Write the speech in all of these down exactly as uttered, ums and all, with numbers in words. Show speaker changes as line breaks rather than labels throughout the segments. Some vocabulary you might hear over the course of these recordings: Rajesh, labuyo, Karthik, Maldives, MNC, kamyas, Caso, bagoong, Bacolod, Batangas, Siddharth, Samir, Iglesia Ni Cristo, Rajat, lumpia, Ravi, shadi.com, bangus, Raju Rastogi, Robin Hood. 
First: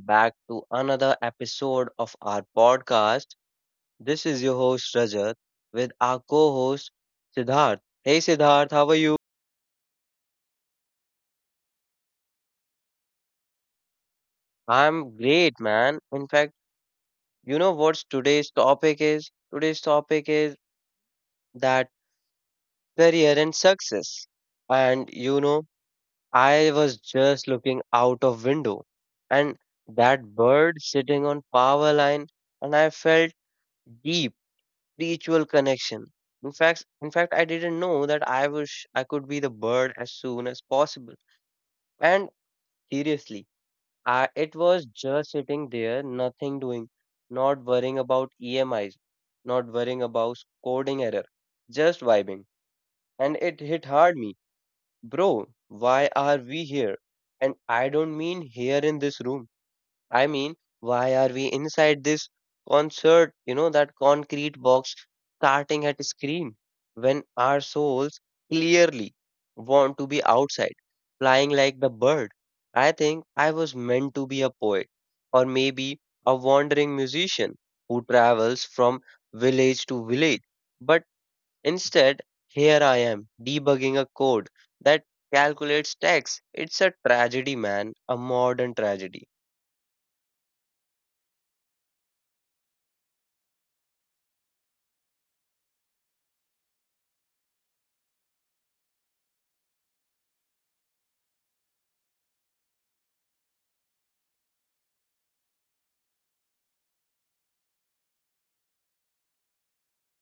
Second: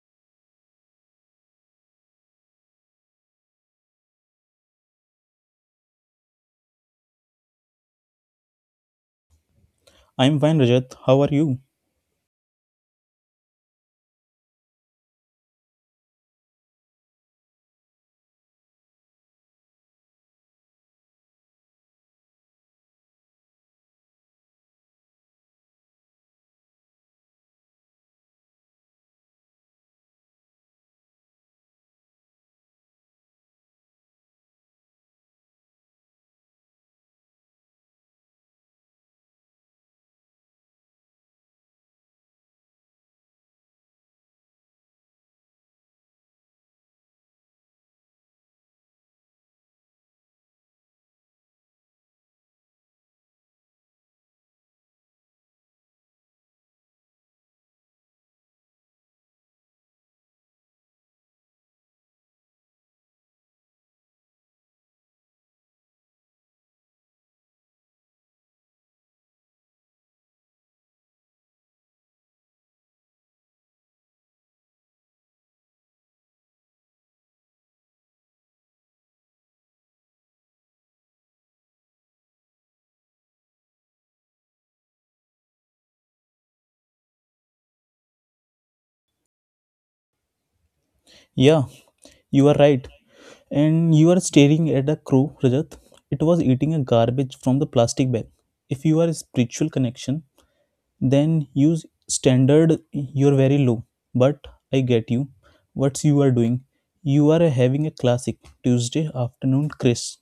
back to another episode of our podcast. This is your host, Rajat, with our co host, Siddharth. Hey, Siddharth, how are you?
I'm fine, Rajat. How are you?
I'm great, man. In fact, you know what today's topic is? Today's topic is that career and success. And you know, I was just looking out of window and that bird sitting on power line and I felt deep spiritual connection. In fact, in fact, I didn't know that I wish I could be the bird as soon as possible. And seriously, I, it was just sitting there, nothing doing, not worrying about E M Is, not worrying about coding error, just vibing. And it hit hard me, bro. Why are we here? And I don't mean here in this room. I mean, why are we inside this concert, you know, that concrete box starting at screen when our souls clearly want to be outside, flying like the bird? I think I was meant to be a poet or maybe a wandering musician who travels from village to village. But instead, here I am debugging a code that calculates tax. It's a tragedy, man, a modern tragedy.
Yeah, you are right. And you are staring at a crow, Rajat. It was eating a garbage from the plastic bag. If you are a spiritual connection, then use standard you're very low. But I get you. What's you are doing? You are having a classic Tuesday afternoon, Chris.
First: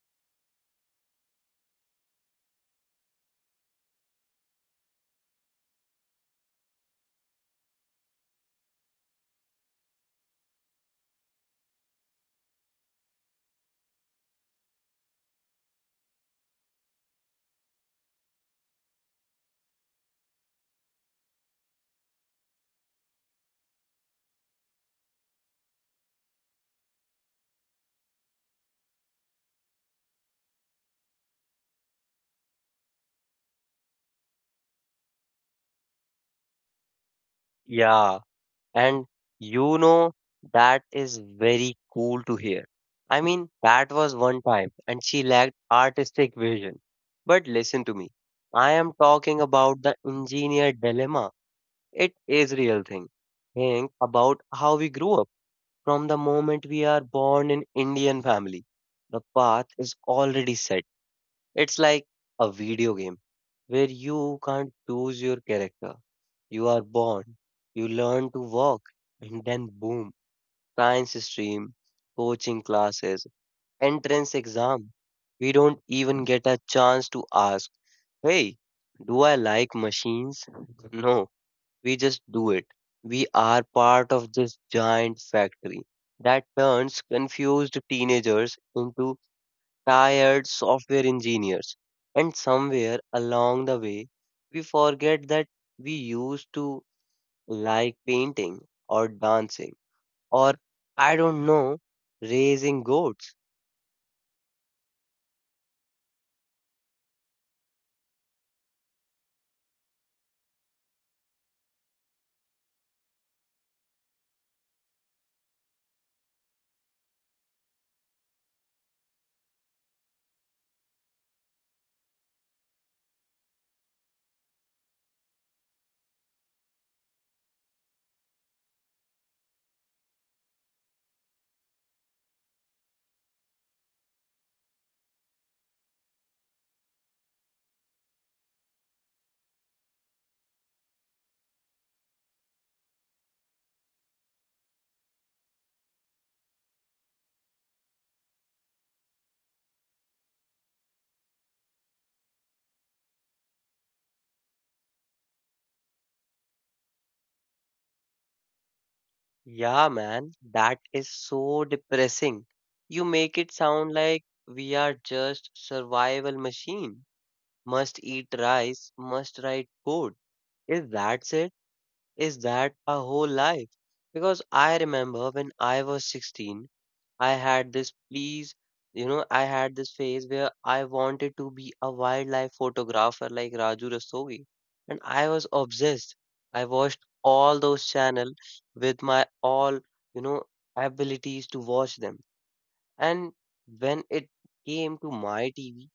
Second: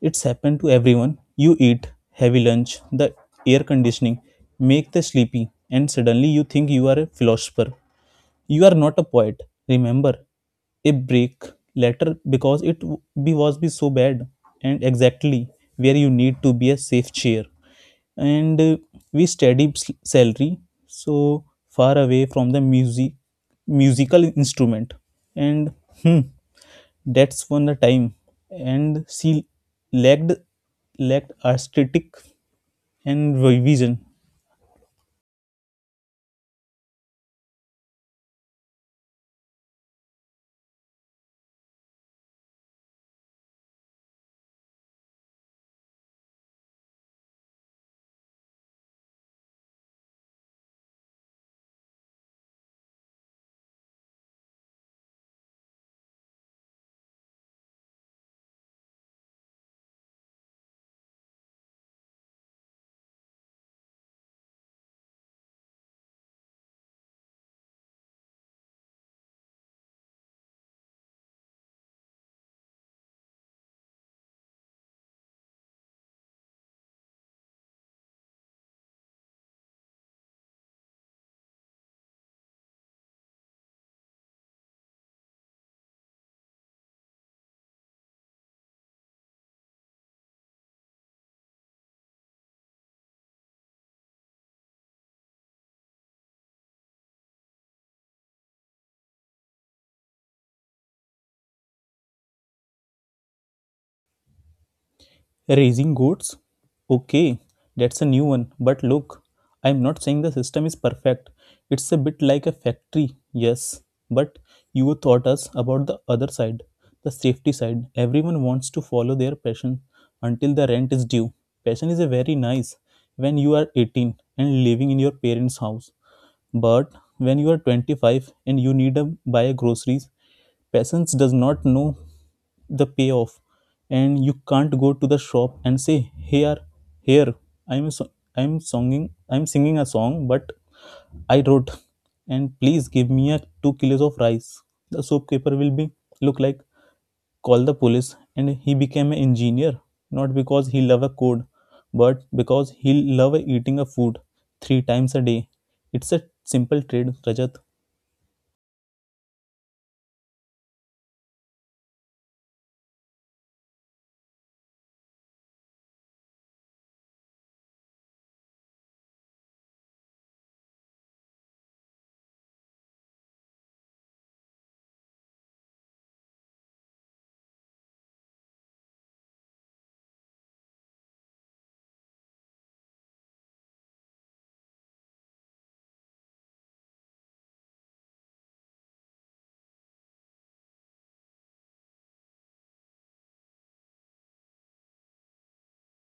It's happened to everyone. You eat heavy lunch, the air conditioning, make the sleepy, and suddenly you think you are a philosopher. You are not a poet. Remember, a break later because it w- be was be so bad and exactly where you need to be a safe chair and uh, we study s- salary so far away from the music musical instrument and That's when the time, and she lacked lacked aesthetic and vision.
Yeah. And you know, that is very cool to hear. I mean, that was one time, and she lacked artistic vision. But listen to me. I am talking about the engineer dilemma. It is real thing. Think about how we grew up. From the moment we are born in Indian family, the path is already set. It's like a video game where you can't choose your character. You are born, you learn to walk, and then boom, science stream, coaching classes, entrance exam. We don't even get a chance to ask, hey, do I like machines? No, we just do it. We are part of this giant factory that turns confused teenagers into tired software engineers. And somewhere along the way, we forget that we used to like painting or dancing or I don't know, raising goats.
Raising goats? Okay, that's a new one. But look, I'm not saying the system is perfect. It's a bit like a factory, yes. But you taught us about the other side, the safety side. Everyone wants to follow their passion until the rent is due. Passion is a very nice when you are eighteen and living in your parents' house. But when you are twenty-five and you need to buy groceries, patience does not know the payoff, and you can't go to the shop and say, here, here, i'm so, i'm singing i'm singing a song but I wrote, and please give me a two kilos of rice. The shopkeeper will be, look like, call the police. And he became an engineer not because he love a code but because he love eating a food three times a day. It's a simple trade, Rajat.
Yeah, man, that is so depressing. You make it sound like we are just survival machine. Must eat rice, must write code. Is that it? Is that our whole life? Because I remember when I was sixteen, I had this please, you know, I had this phase where I wanted to be a wildlife photographer like Raju Rastogi. And I was obsessed. I watched all those channel with my all, you know, abilities to watch them. And when it came to my T V,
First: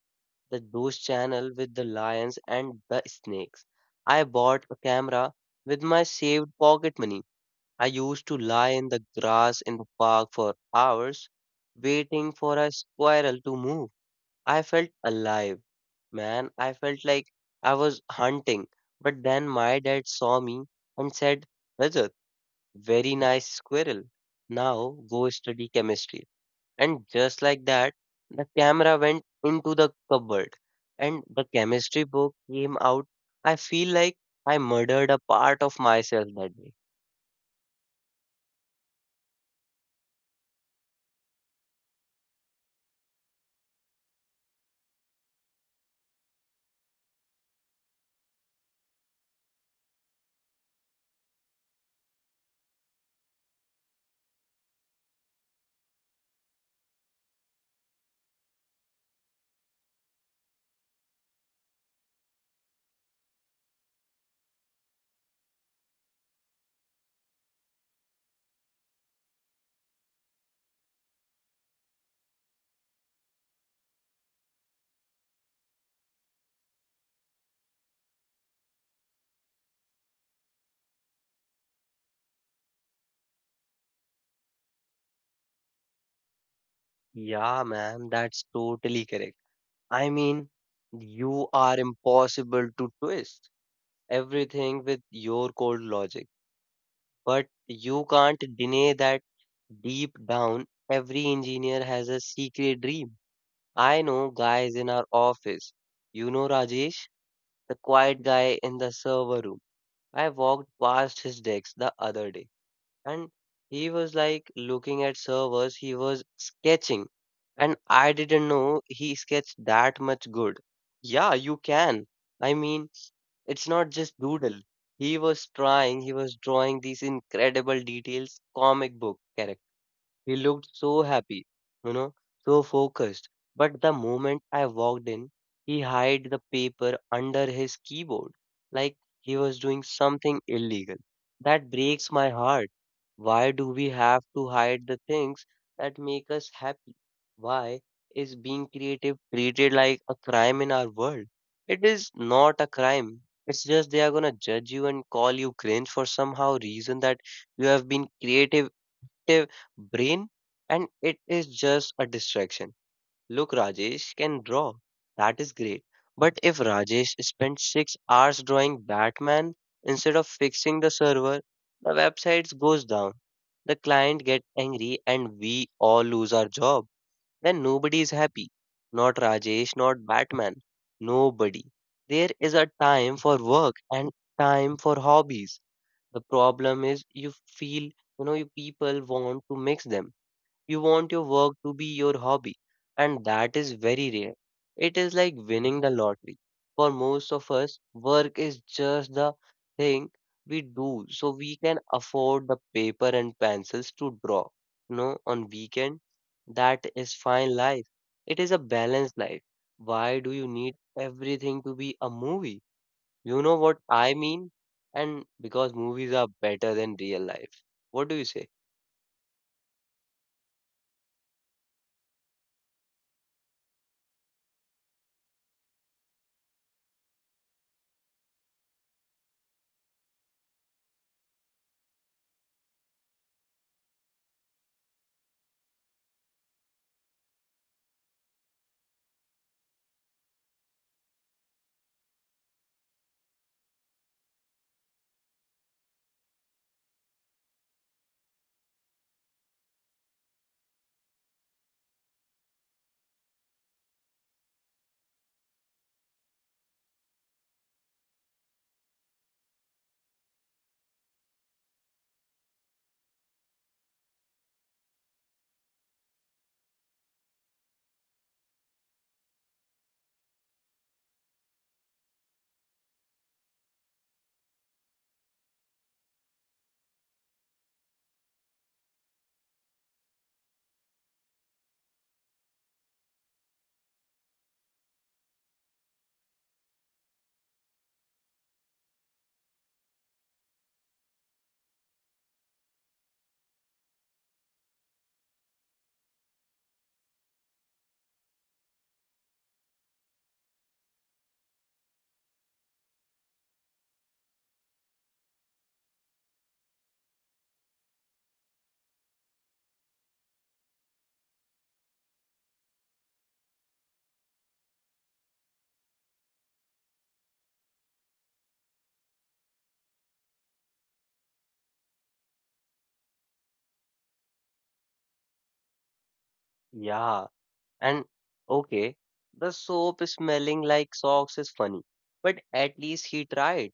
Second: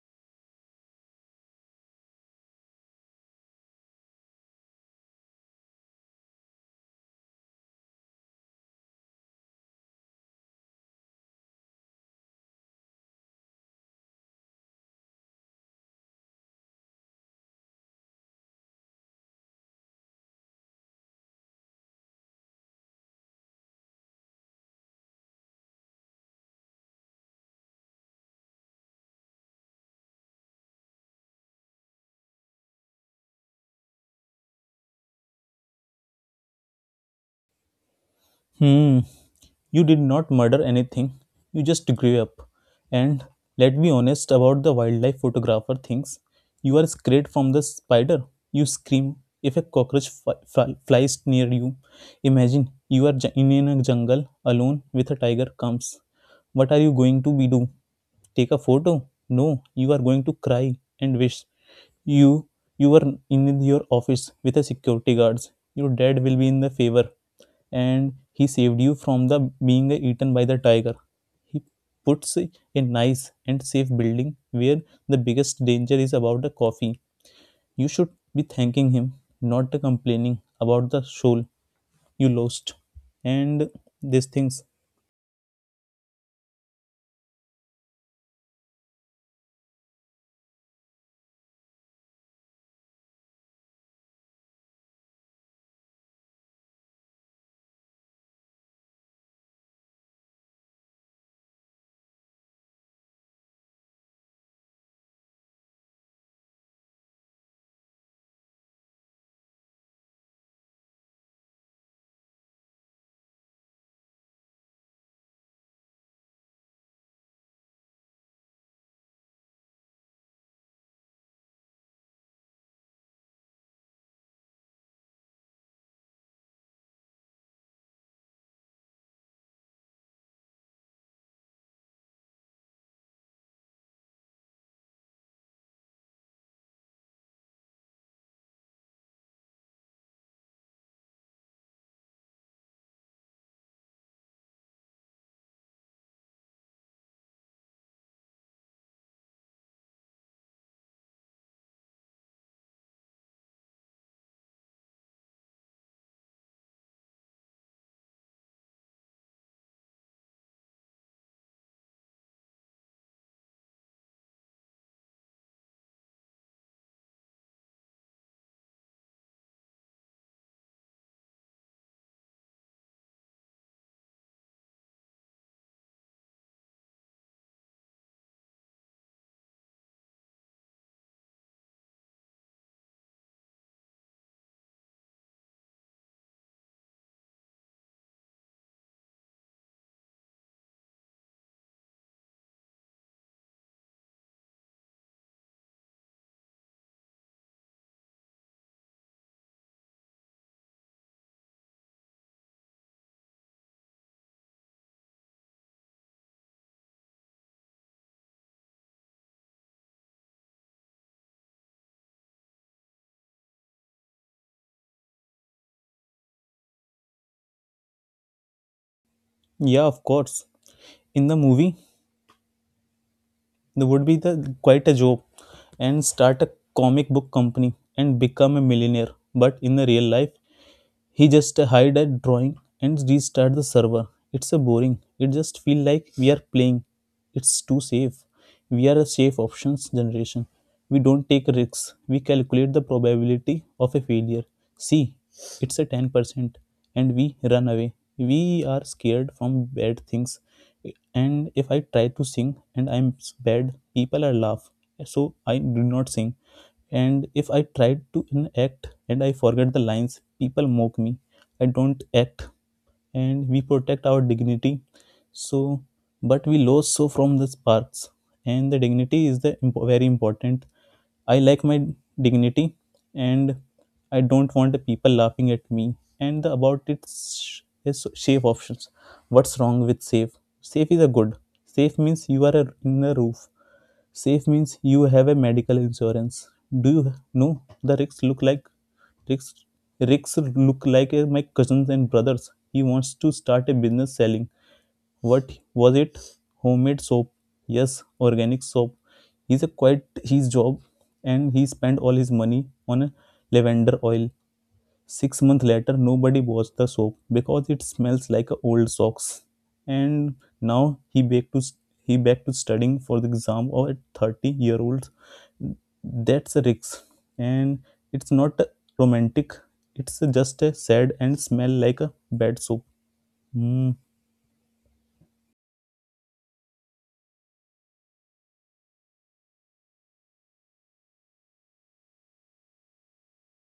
the those channel with the lions and the snakes, I bought a camera with my saved pocket money. I used to lie in the grass in the park for hours, waiting for a squirrel to move. I felt alive, man. I felt like I was hunting. But then my dad saw me and said, Rajat, very nice squirrel. Now go study chemistry. And just like that, the camera went into the cupboard and the chemistry book came out. I feel like I murdered a part of myself that day.
Hmm. You did not murder anything, you just grew up. And let be honest about the wildlife photographer things. You are scared from the spider. You scream if a cockroach fly, flies near you. Imagine you are ju- in a jungle alone with a tiger comes. What are you going to be do? Take a photo? No, you are going to cry and wish you you were in your office with a security guards. Your dad will be in the favor and he saved you from the being eaten by the tiger. He puts a nice and safe building where the biggest danger is about the coffee. You should be thanking him, not complaining about the soul you lost and these things.
Yeah, man, that's totally correct. I mean, you are impossible to twist everything with your cold logic, but you can't deny that deep down, every engineer has a secret dream. I know guys in our office. You know Rajesh, the quiet guy in the server room. I walked past his desk the other day and he was like looking at servers. He was sketching, and I didn't know he sketched that much good. Yeah, you can. I mean, it's not just doodle. He was trying he was drawing these incredible details comic book characters. He looked so happy, you know, so focused. But the moment I walked in, he hid the paper under his keyboard, like he was doing something illegal. That breaks my heart. Why do we have to hide the things that make us happy? Why is being creative treated like a crime in our world? It is not a crime. It's just they are gonna judge you and call you cringe for somehow reason that you have been creative active brain and it is just a distraction. Look, Rajesh can draw. That is great. But if Rajesh spent six hours drawing Batman instead of fixing the server, the website goes down. The client gets angry and we all lose our job. Then nobody is happy. Not Rajesh, not Batman. Nobody. There is a time for work and time for hobbies. The problem is you feel, you know, you people want to mix them. You want your work to be your hobby, and that is very rare. It is like winning the lottery. For most of us, work is just the thing we do so we can afford the paper and pencils to draw. You know, on weekend, that is fine life. It is a balanced life. Why do you need everything to be a movie? You know what I mean? And because movies are better than real life. What do you say?
Yeah, of course. In the movie, they would be the quite a job and start a comic book company and become a millionaire. But in the real life, he just hide a drawing and restart the server. It's a boring. It just feel like we are playing. It's too safe. We are a safe options generation. We don't take risks. We calculate the probability of a failure. See, it's a ten percent, and we run away. We are scared from bad things. And if I try to sing and I'm bad, people are laugh. So I do not sing. And if I try to enact and I forget the lines, people mock me. I don't act, and we protect our dignity. So but we lose so from the sparks, and the dignity is the imp- very important. I like my dignity, and I don't want the people laughing at me and the, about its is safe options. What's wrong with safe? Safe is a good. Safe means you are a, in a roof. Safe means you have a medical insurance. Do you know the risks look like? Rex, Rex look like uh, my cousins and brothers. He wants to start a business selling. What was it? Homemade soap. Yes, organic soap. He's a quite his job, and he spent all his money on a lavender oil. Six months later, nobody washed the soap because it smells like a old socks. And now he back to he back to studying for the exam of a thirty year old. That's a risk, and it's not romantic. It's just a sad and smell like a bad soap. Mm,
Yeah. And okay, the soap smelling like socks is funny, but at least he tried.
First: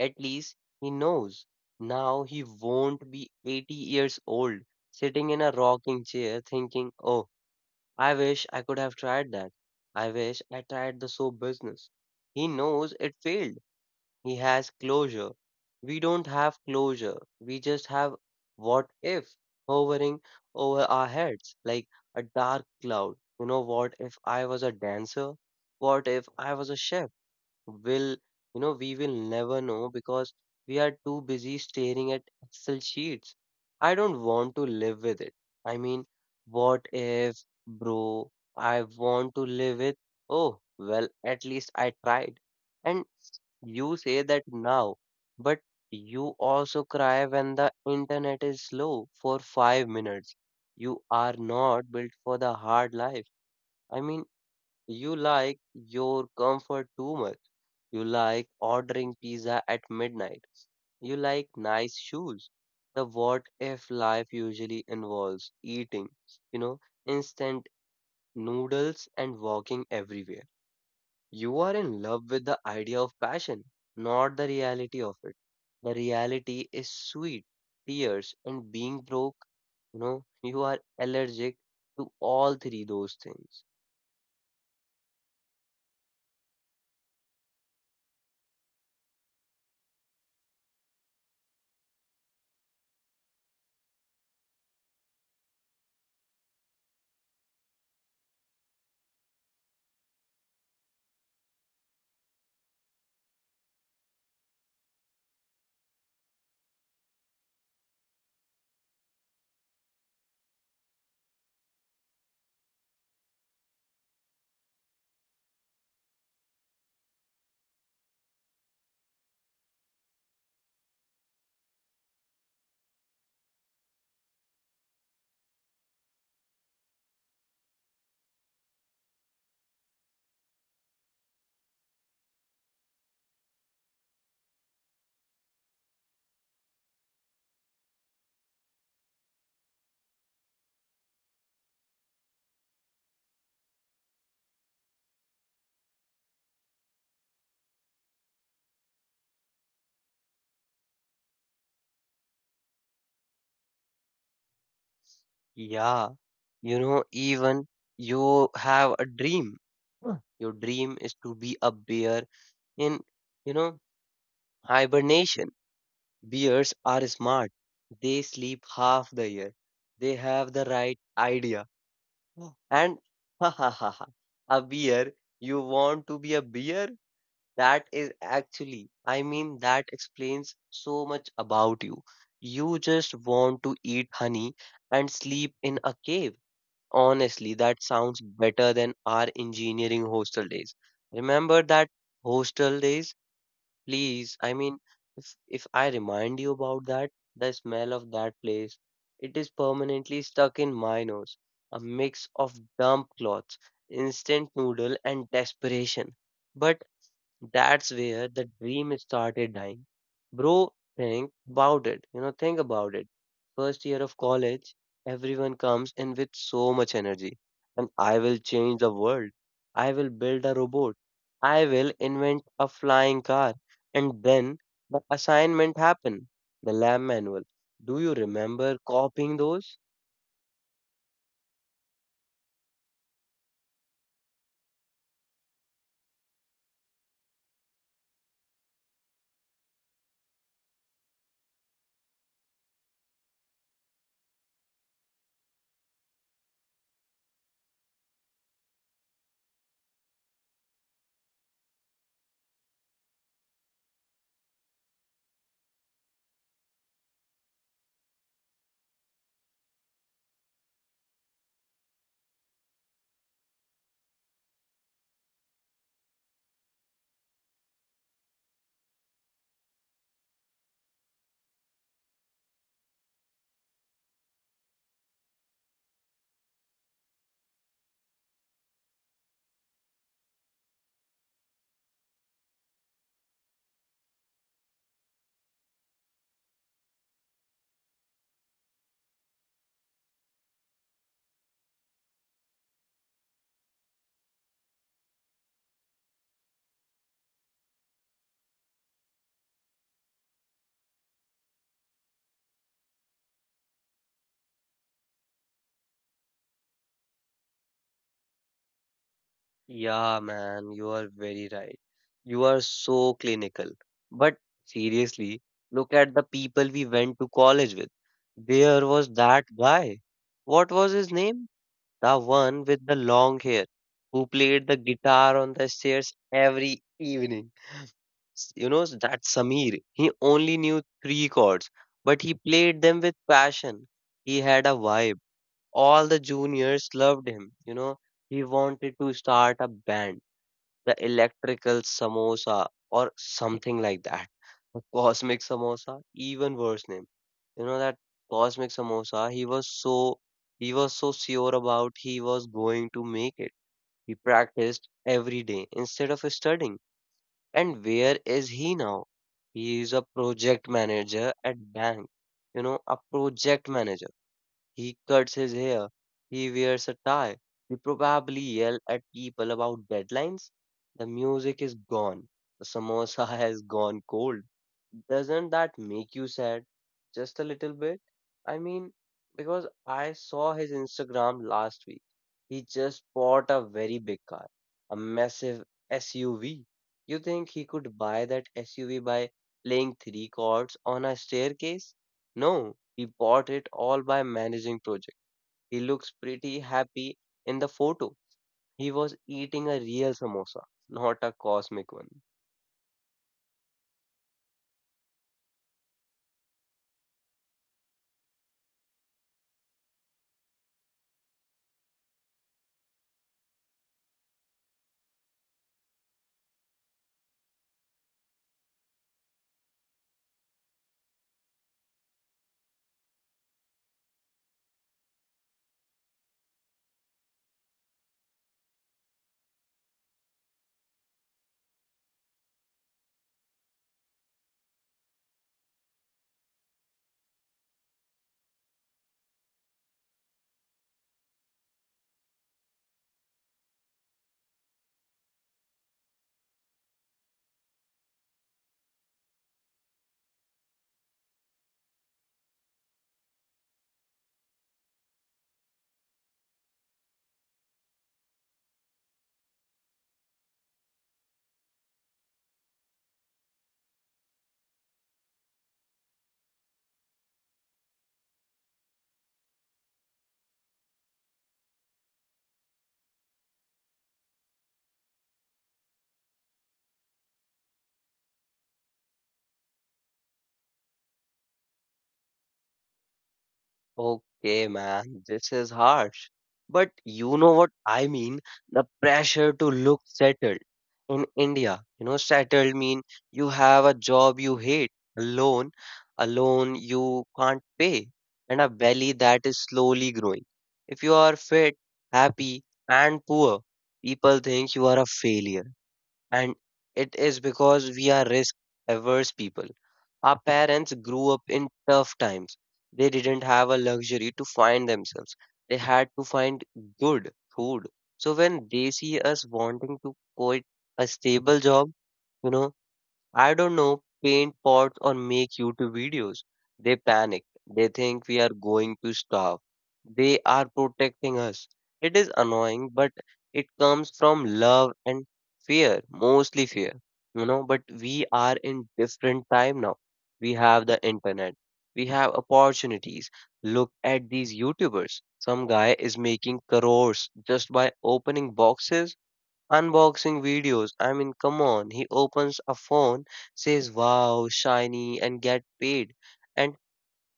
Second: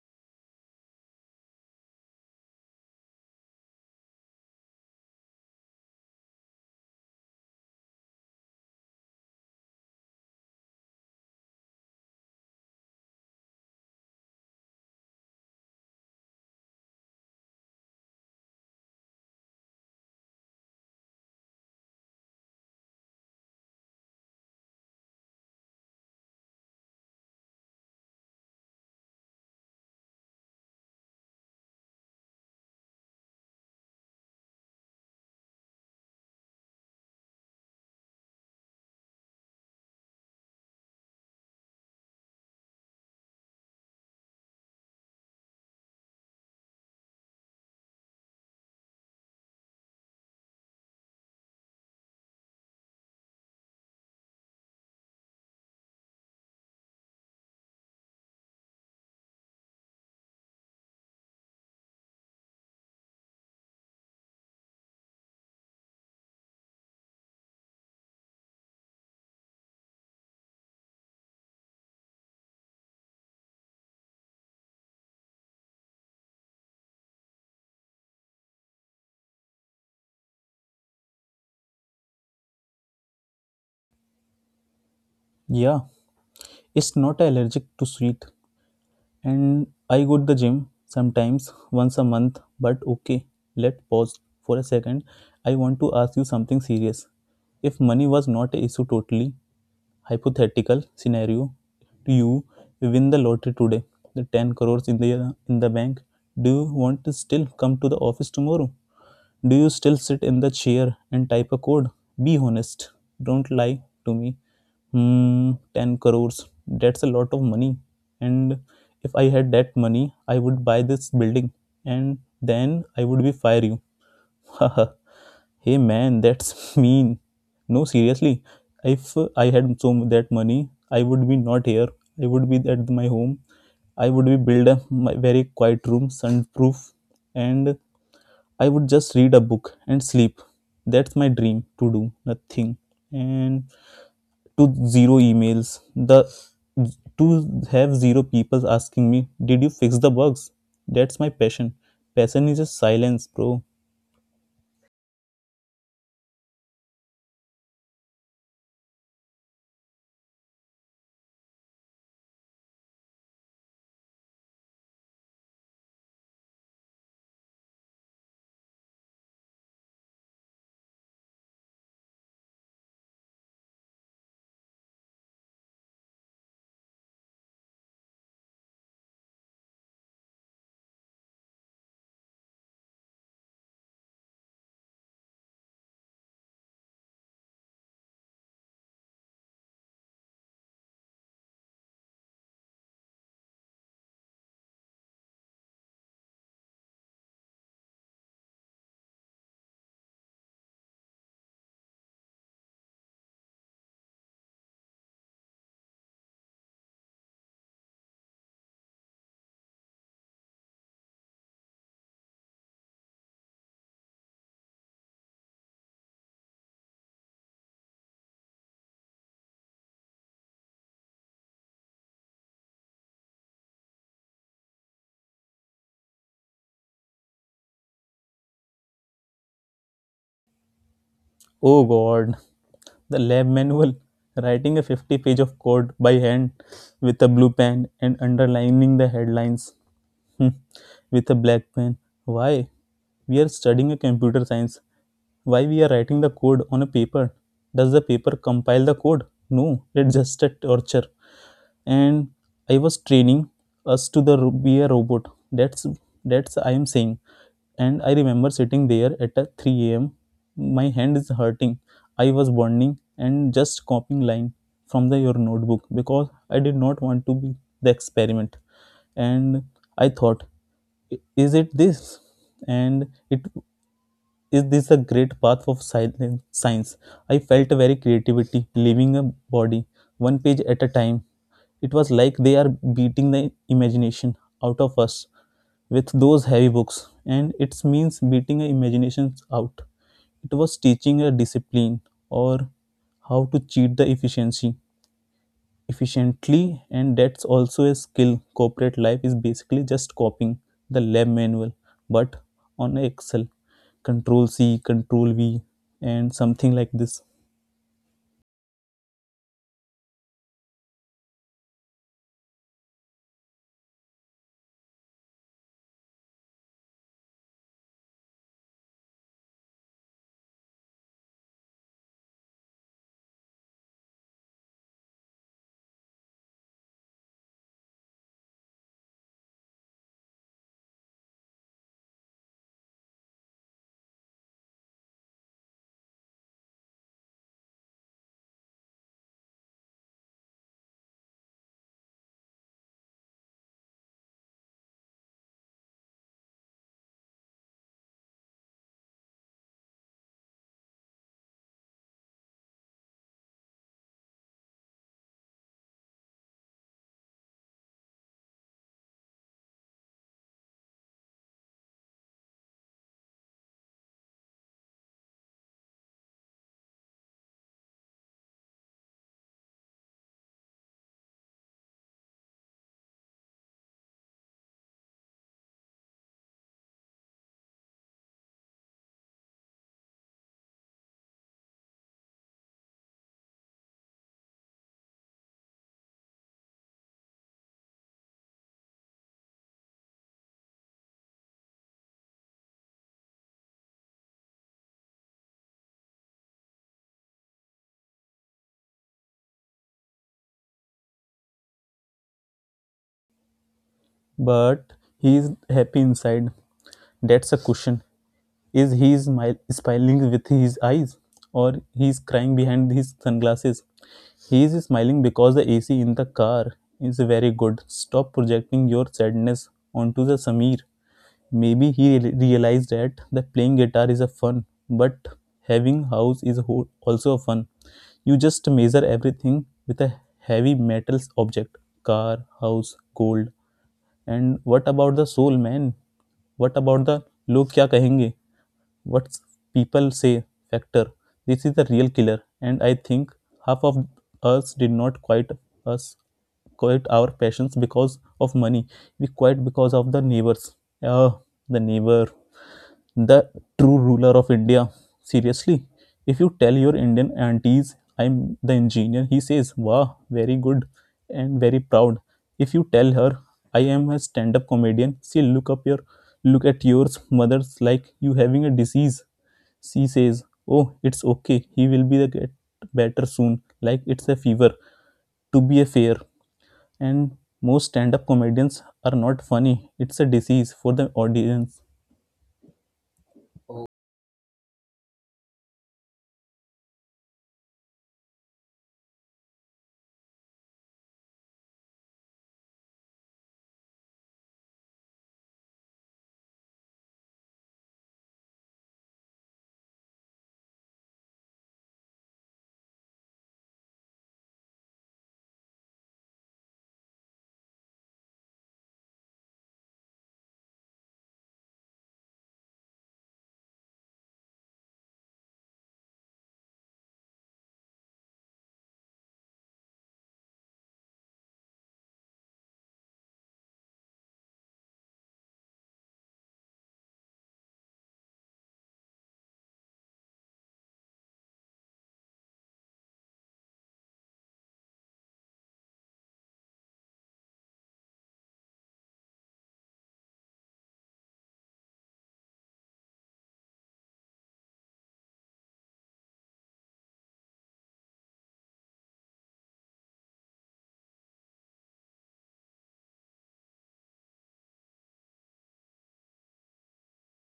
At least he knows. Now he won't be eighty years old, sitting in a rocking chair thinking, oh, I wish I could have tried that. I wish I tried the soap business. He knows it failed. He has closure. We don't have closure. We just have what if hovering over our heads like a dark cloud. You know, what if I was a dancer? What if I was a chef? Will, you know, we will never know because we are too busy staring at excel sheets. I don't want to live with it. I mean, what if, bro? I want to live with, oh well, at least I tried. And you say that now, but you also cry when the internet is slow for five minutes. You are not built for the hard life. I mean, you like your comfort too much. You like ordering pizza at midnight. You like nice shoes. The what if life usually involves eating, you know, instant noodles and walking everywhere. You are in love with the idea of passion, not the reality of it. The reality is sweet, tears, and being broke. You know, you are allergic to all three those things.
yeah, it's not allergic to sweet. And I go to the gym sometimes once a month. But okay, let pause for a second. I want to ask you something serious. If money was not a issue, totally hypothetical scenario, do you win the lottery today, the ten crores in the in the bank? Do you want to still come to the office tomorrow? Do you still sit in the chair and type a code? Be honest. Don't lie to me. Hmm, ten crores. That's a lot of money. And if I had that money, I would buy this building and then I would be fire you. Hey man, that's mean. No, seriously. If I had so that money, I would be not here. I would be at my home. I would be build a my very quiet room, sunproof, and I would just read a book and sleep. That's my dream, to do nothing. And to zero emails, the to have zero people asking me, did you fix the bugs? That's my passion. Passion is just silence, bro.
Yeah, you know, even you have a dream. Huh. Your dream is to be a bear in, you know, hibernation. Bears are smart. They sleep half the year. They have the right idea. Huh. And ha ha ha ha, a bear, you want to be a bear? That is actually, I mean, that explains so much about you. You just want to eat honey and sleep in a cave. Honestly, that sounds better than our engineering hostel days. Remember that hostel days? Please, I mean, if, if I remind you about that, the smell of that place, it is permanently stuck in my nose. A mix of damp clothes, instant noodle, and desperation. But that's where the dream started dying. Bro, think about it. You know, think about it. First year of college, everyone comes in with so much energy. And I will change the world. I will build a robot. I will invent a flying car. And then the assignment happened. The lab manual. Do you remember copying those?
Oh god, the lab manual, writing a fifty page of code by hand with a blue pen and underlining the headlines, hmm, with a black pen. Why? We are studying a computer science. Why we are writing the code on a paper? Does the paper compile the code? No, it's just a torture. And I was training us to the ro- be a robot. That's that's I am saying. And I remember sitting there at uh, three a m. My hand is hurting. I was burning and just copying line from the your notebook because I did not want to be the experiment. And I thought, "I- is it this? And it is this a great path of silen- science? I felt very creativity, living a body, one page at a time. It was like they are beating the imagination out of us with those heavy books, and it means beating the imagination out. It was teaching a discipline or how to cheat the efficiency efficiently, and that's also a skill. Corporate life is basically just copying the lab manual but on excel, control c, control v, and something like this.
Yeah, man, you are very right. You are so clinical. But seriously, look at the people we went to college with. There was that guy. What was his name? The one with the long hair who played the guitar on the stairs every evening. S- You know, that Samir. He only knew three chords, but he played them with passion. He had a vibe. All the juniors loved him. You know, he wanted to start a band, the electrical samosa or something like that. The cosmic samosa, even worse name. You know that cosmic samosa, he was so he was so sure about he was going to make it. He practiced every day instead of studying. And where is he now? He is a project manager at bank. You know, a project manager. He cuts his hair. He wears a tie. We probably yell at people about deadlines. The music is gone. The samosa has gone cold. Doesn't that make you sad? Just a little bit? I mean, because I saw his Instagram last week. He just bought a very big car, a massive S U V. You think he could buy that S U V by playing three chords on a staircase? No, he bought it all by managing project. He looks pretty happy in the photo. He was eating a real samosa, not a cosmic one.
But he is happy inside. That's a cushion. Is he smil- smiling with his eyes or he is crying behind his sunglasses? He is smiling because the A C in the car is very good. Stop projecting your sadness onto the Sameer. Maybe he realized that the playing guitar is a fun, but having house is also a fun. You just measure everything with a heavy metals object, car, house, gold. And what about the soul, man? What about the लोग क्या कहेंगे, what people say factor. This is the real killer, and I think half of us did not quite us quit our passions because of money. We quit because of the neighbors. Ah, the neighbor, the true ruler of India. Seriously, if you tell your Indian aunties, I'm the engineer, he says, wow, very good and very proud. If you tell her, I am a stand up comedian, she'll look up your look at yours mother's like you having a disease. She says, oh, it's okay, he will be the get better soon, like it's a fever, to be a fair. And most stand up comedians are not funny, it's a disease for the audience.
Okay, man, this is harsh. But you know what I mean? The pressure to look settled. In India, you know, settled mean you have a job you hate, a loan, a loan you can't pay, and a belly that is slowly growing. If you are fit, happy, and poor, people think you are a failure. And it is because we are risk averse people. Our parents grew up in tough times. They didn't have a luxury to find themselves. They had to find good food. So when they see us wanting to quit a stable job, you know I don't know, paint pots or make YouTube videos. They panic. They think we are going to starve. They are protecting us. It is annoying, but it comes from love and fear, mostly fear, you know. But we are in different time now. We have the internet. We have opportunities. Look at these YouTubers. Some guy is making crores just by opening boxes. Unboxing videos. I mean, come on. He opens a phone, says, wow, shiny, and get paid. And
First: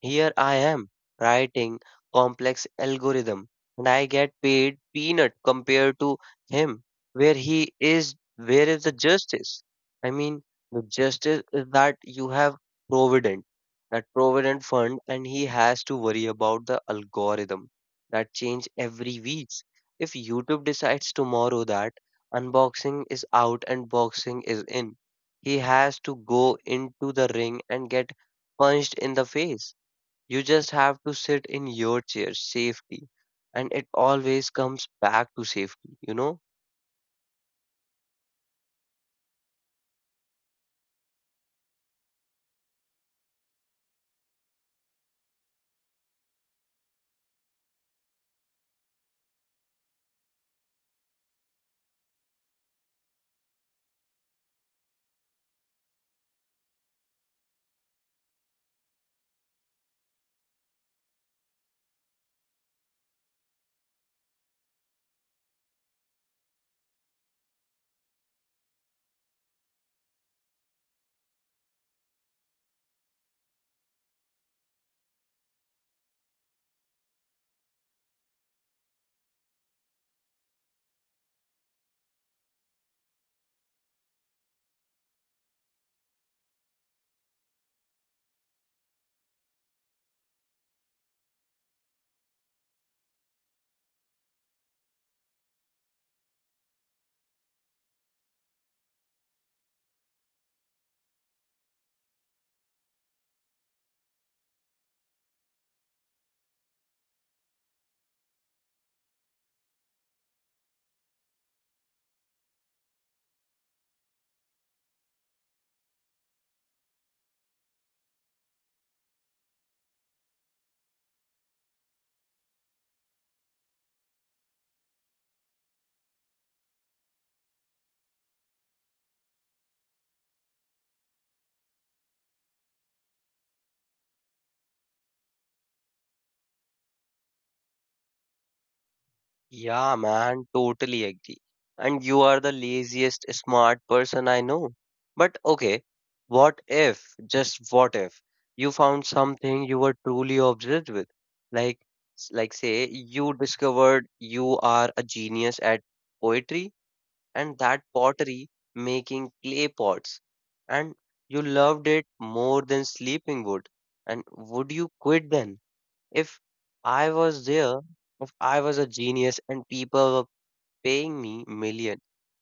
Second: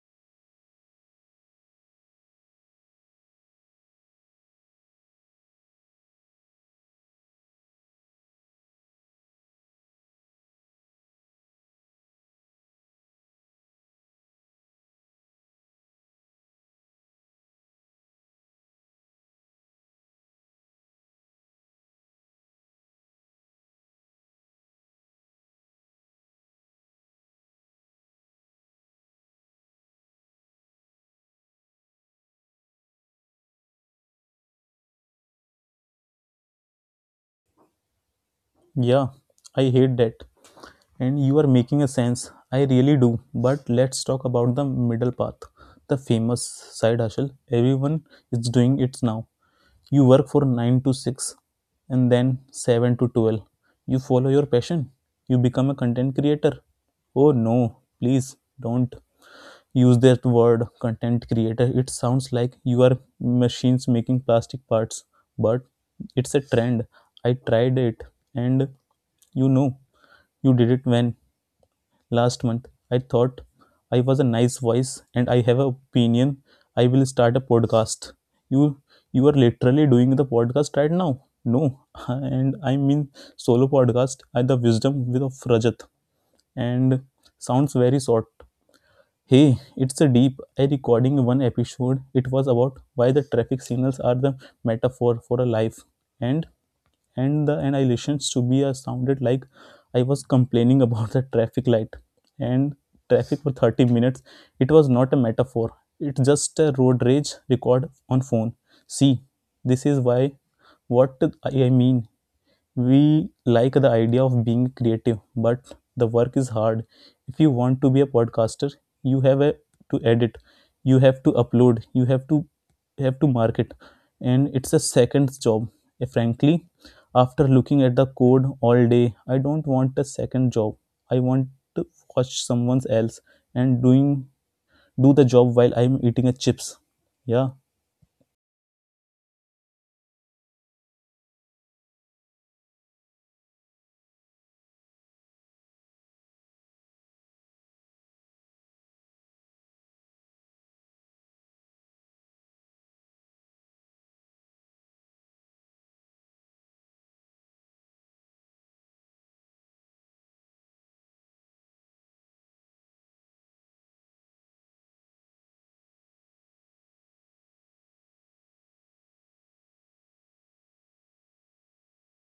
here I am writing complex algorithm and I get paid peanut compared to him where he is where is the justice? I mean the justice is that you have provident that provident fund and he has to worry about the algorithm that change every week. If YouTube decides tomorrow that unboxing is out and boxing is in, he has to go into the ring and get punched in the face. You just have to sit in your chair, safety. And it always comes back to safety, you know?
Yeah, I hate that. And you are making a sense. I really do. But let's talk about the middle path, the famous side hustle. Everyone is doing it now. You work for nine to six and then seven to twelve. You follow your passion. You become a content creator. Oh no, please don't use that word, content creator. It sounds like you are machines making plastic parts. But it's a trend. I tried it. And you know, you did it when? Last month I thought I was a nice voice and I have an opinion. I will start a podcast. you you are literally doing the podcast right now. No, and I mean, solo podcast, I the wisdom with of Rajat. And sounds very short. Hey, it's a deep. I recording one episode. It was about why the traffic signals are the metaphor for a life, and and the annihilations to be uh, sounded like I was complaining about the traffic light and traffic for thirty minutes. It was not a metaphor. It's just a road rage record on phone. See, this is why, what I mean, we like the idea of being creative, but the work is hard. If you want to be a podcaster, you have a, to edit, you have to upload, you have to have to market, and it's a second job. Eh, frankly, after looking at the code all day, I don't want a second job. I want to watch someone else and doing do the job while I'm eating a chips. Yeah,
Yeah, man, totally agree. And you are the laziest smart person I know. But okay, what if, just what if, you found something you were truly obsessed with? Like, like say you discovered you are a genius at poetry and that pottery making clay pots and you loved it more than sleeping would. And would you quit then? If I was there, if I was a genius and people were paying me million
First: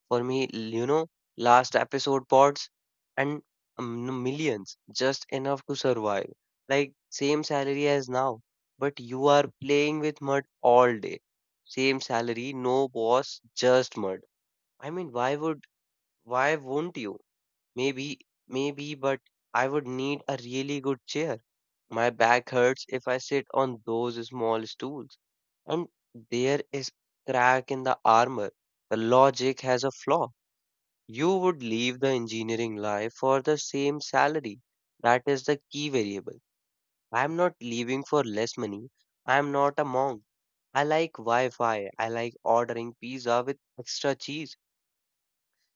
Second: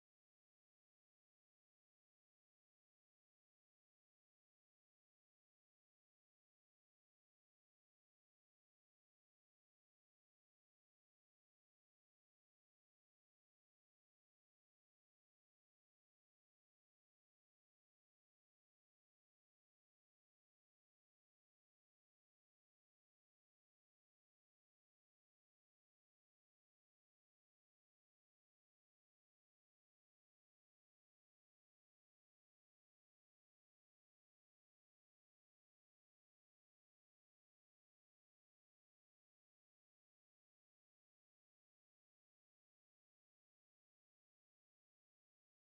for me, you know, last episode pods and um, no, millions, just enough to survive. Like same salary as now, but you are playing with mud all day. Same salary, no boss, just mud. I mean, why would why won't you? Maybe, maybe, but I would need a really good chair. My back hurts if I sit on those small stools. And there is crack in the armor. The logic has a flaw. You would leave the engineering life for the same salary. That is the key variable. I am not leaving for less money. I am not a monk. I like Wi Fi. I like ordering pizza with extra cheese.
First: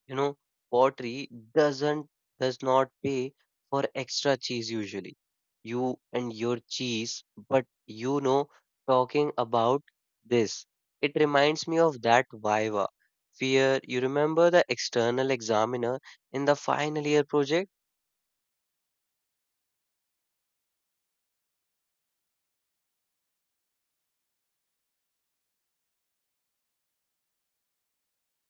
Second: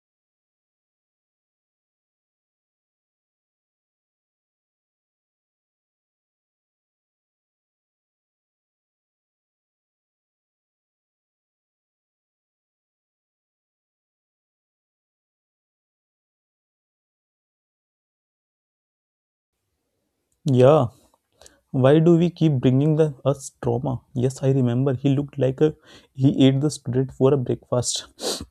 You know, pottery doesn't does not pay for extra cheese usually. You and your cheese, but you know, talking about this, it reminds me of that Viva fear. You remember the external examiner in the final year project?
yeah. Why do we keep bringing the us trauma? Yes, I remember. He looked like a he ate the student for a breakfast.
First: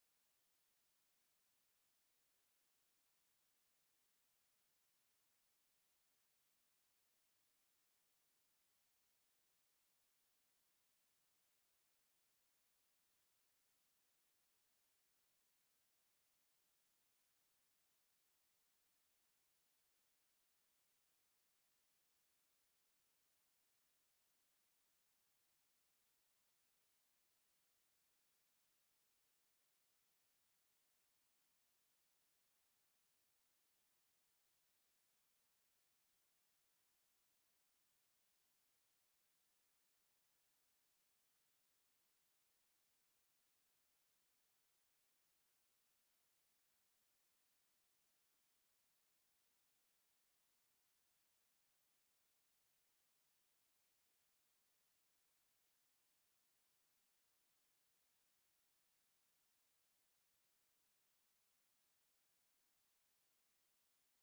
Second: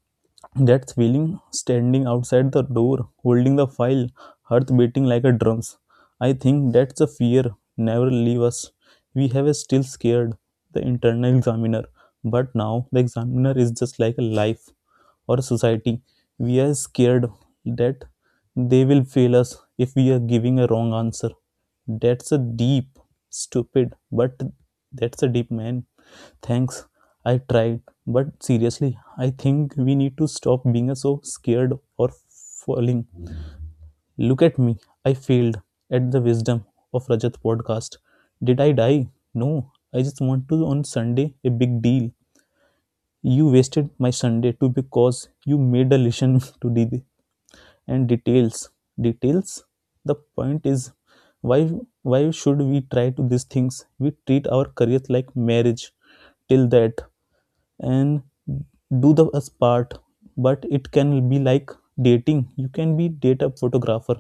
That feeling standing outside the door, holding the file, heart beating like a drums. I think that's a fear. Never leave us. We have a still scared the internal examiner, but now the examiner is just like a life or society we are scared that they will fail us if we are giving a wrong answer that's a deep stupid but that's a deep man. Thanks, I tried. But seriously, I think we need to stop being so scared or falling. Look at me, I failed at the wisdom of Rajat podcast. Did I die? No. I just want to on Sunday a big deal. You wasted my Sunday too because you made a listen to the and details details the point is why why should we try to these things we treat our career like marriage till that and do the us part. But it can be like dating. You can be date a photographer.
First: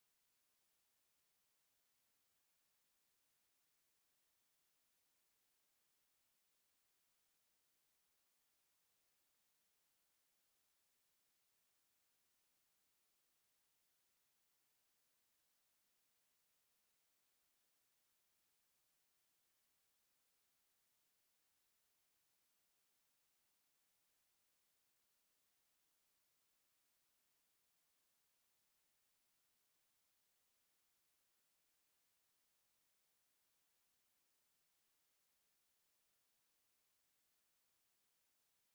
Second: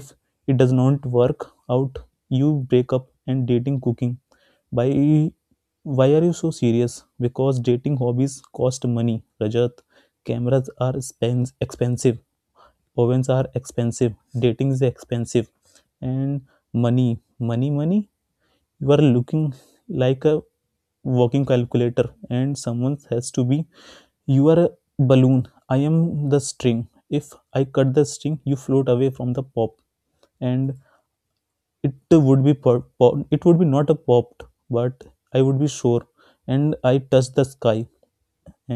If it does not work out, you break up and dating cooking. Why, why are you so serious? Because dating hobbies cost money, Rajat. Cameras are spends expensive, ovens are expensive, dating is expensive, and money money money you are looking like a working calculator and someone has to be you are a balloon. I am the string. If I cut the string you float away from the pop and it would be pop, pop, it would be not a popped but I would be sure and I touch the sky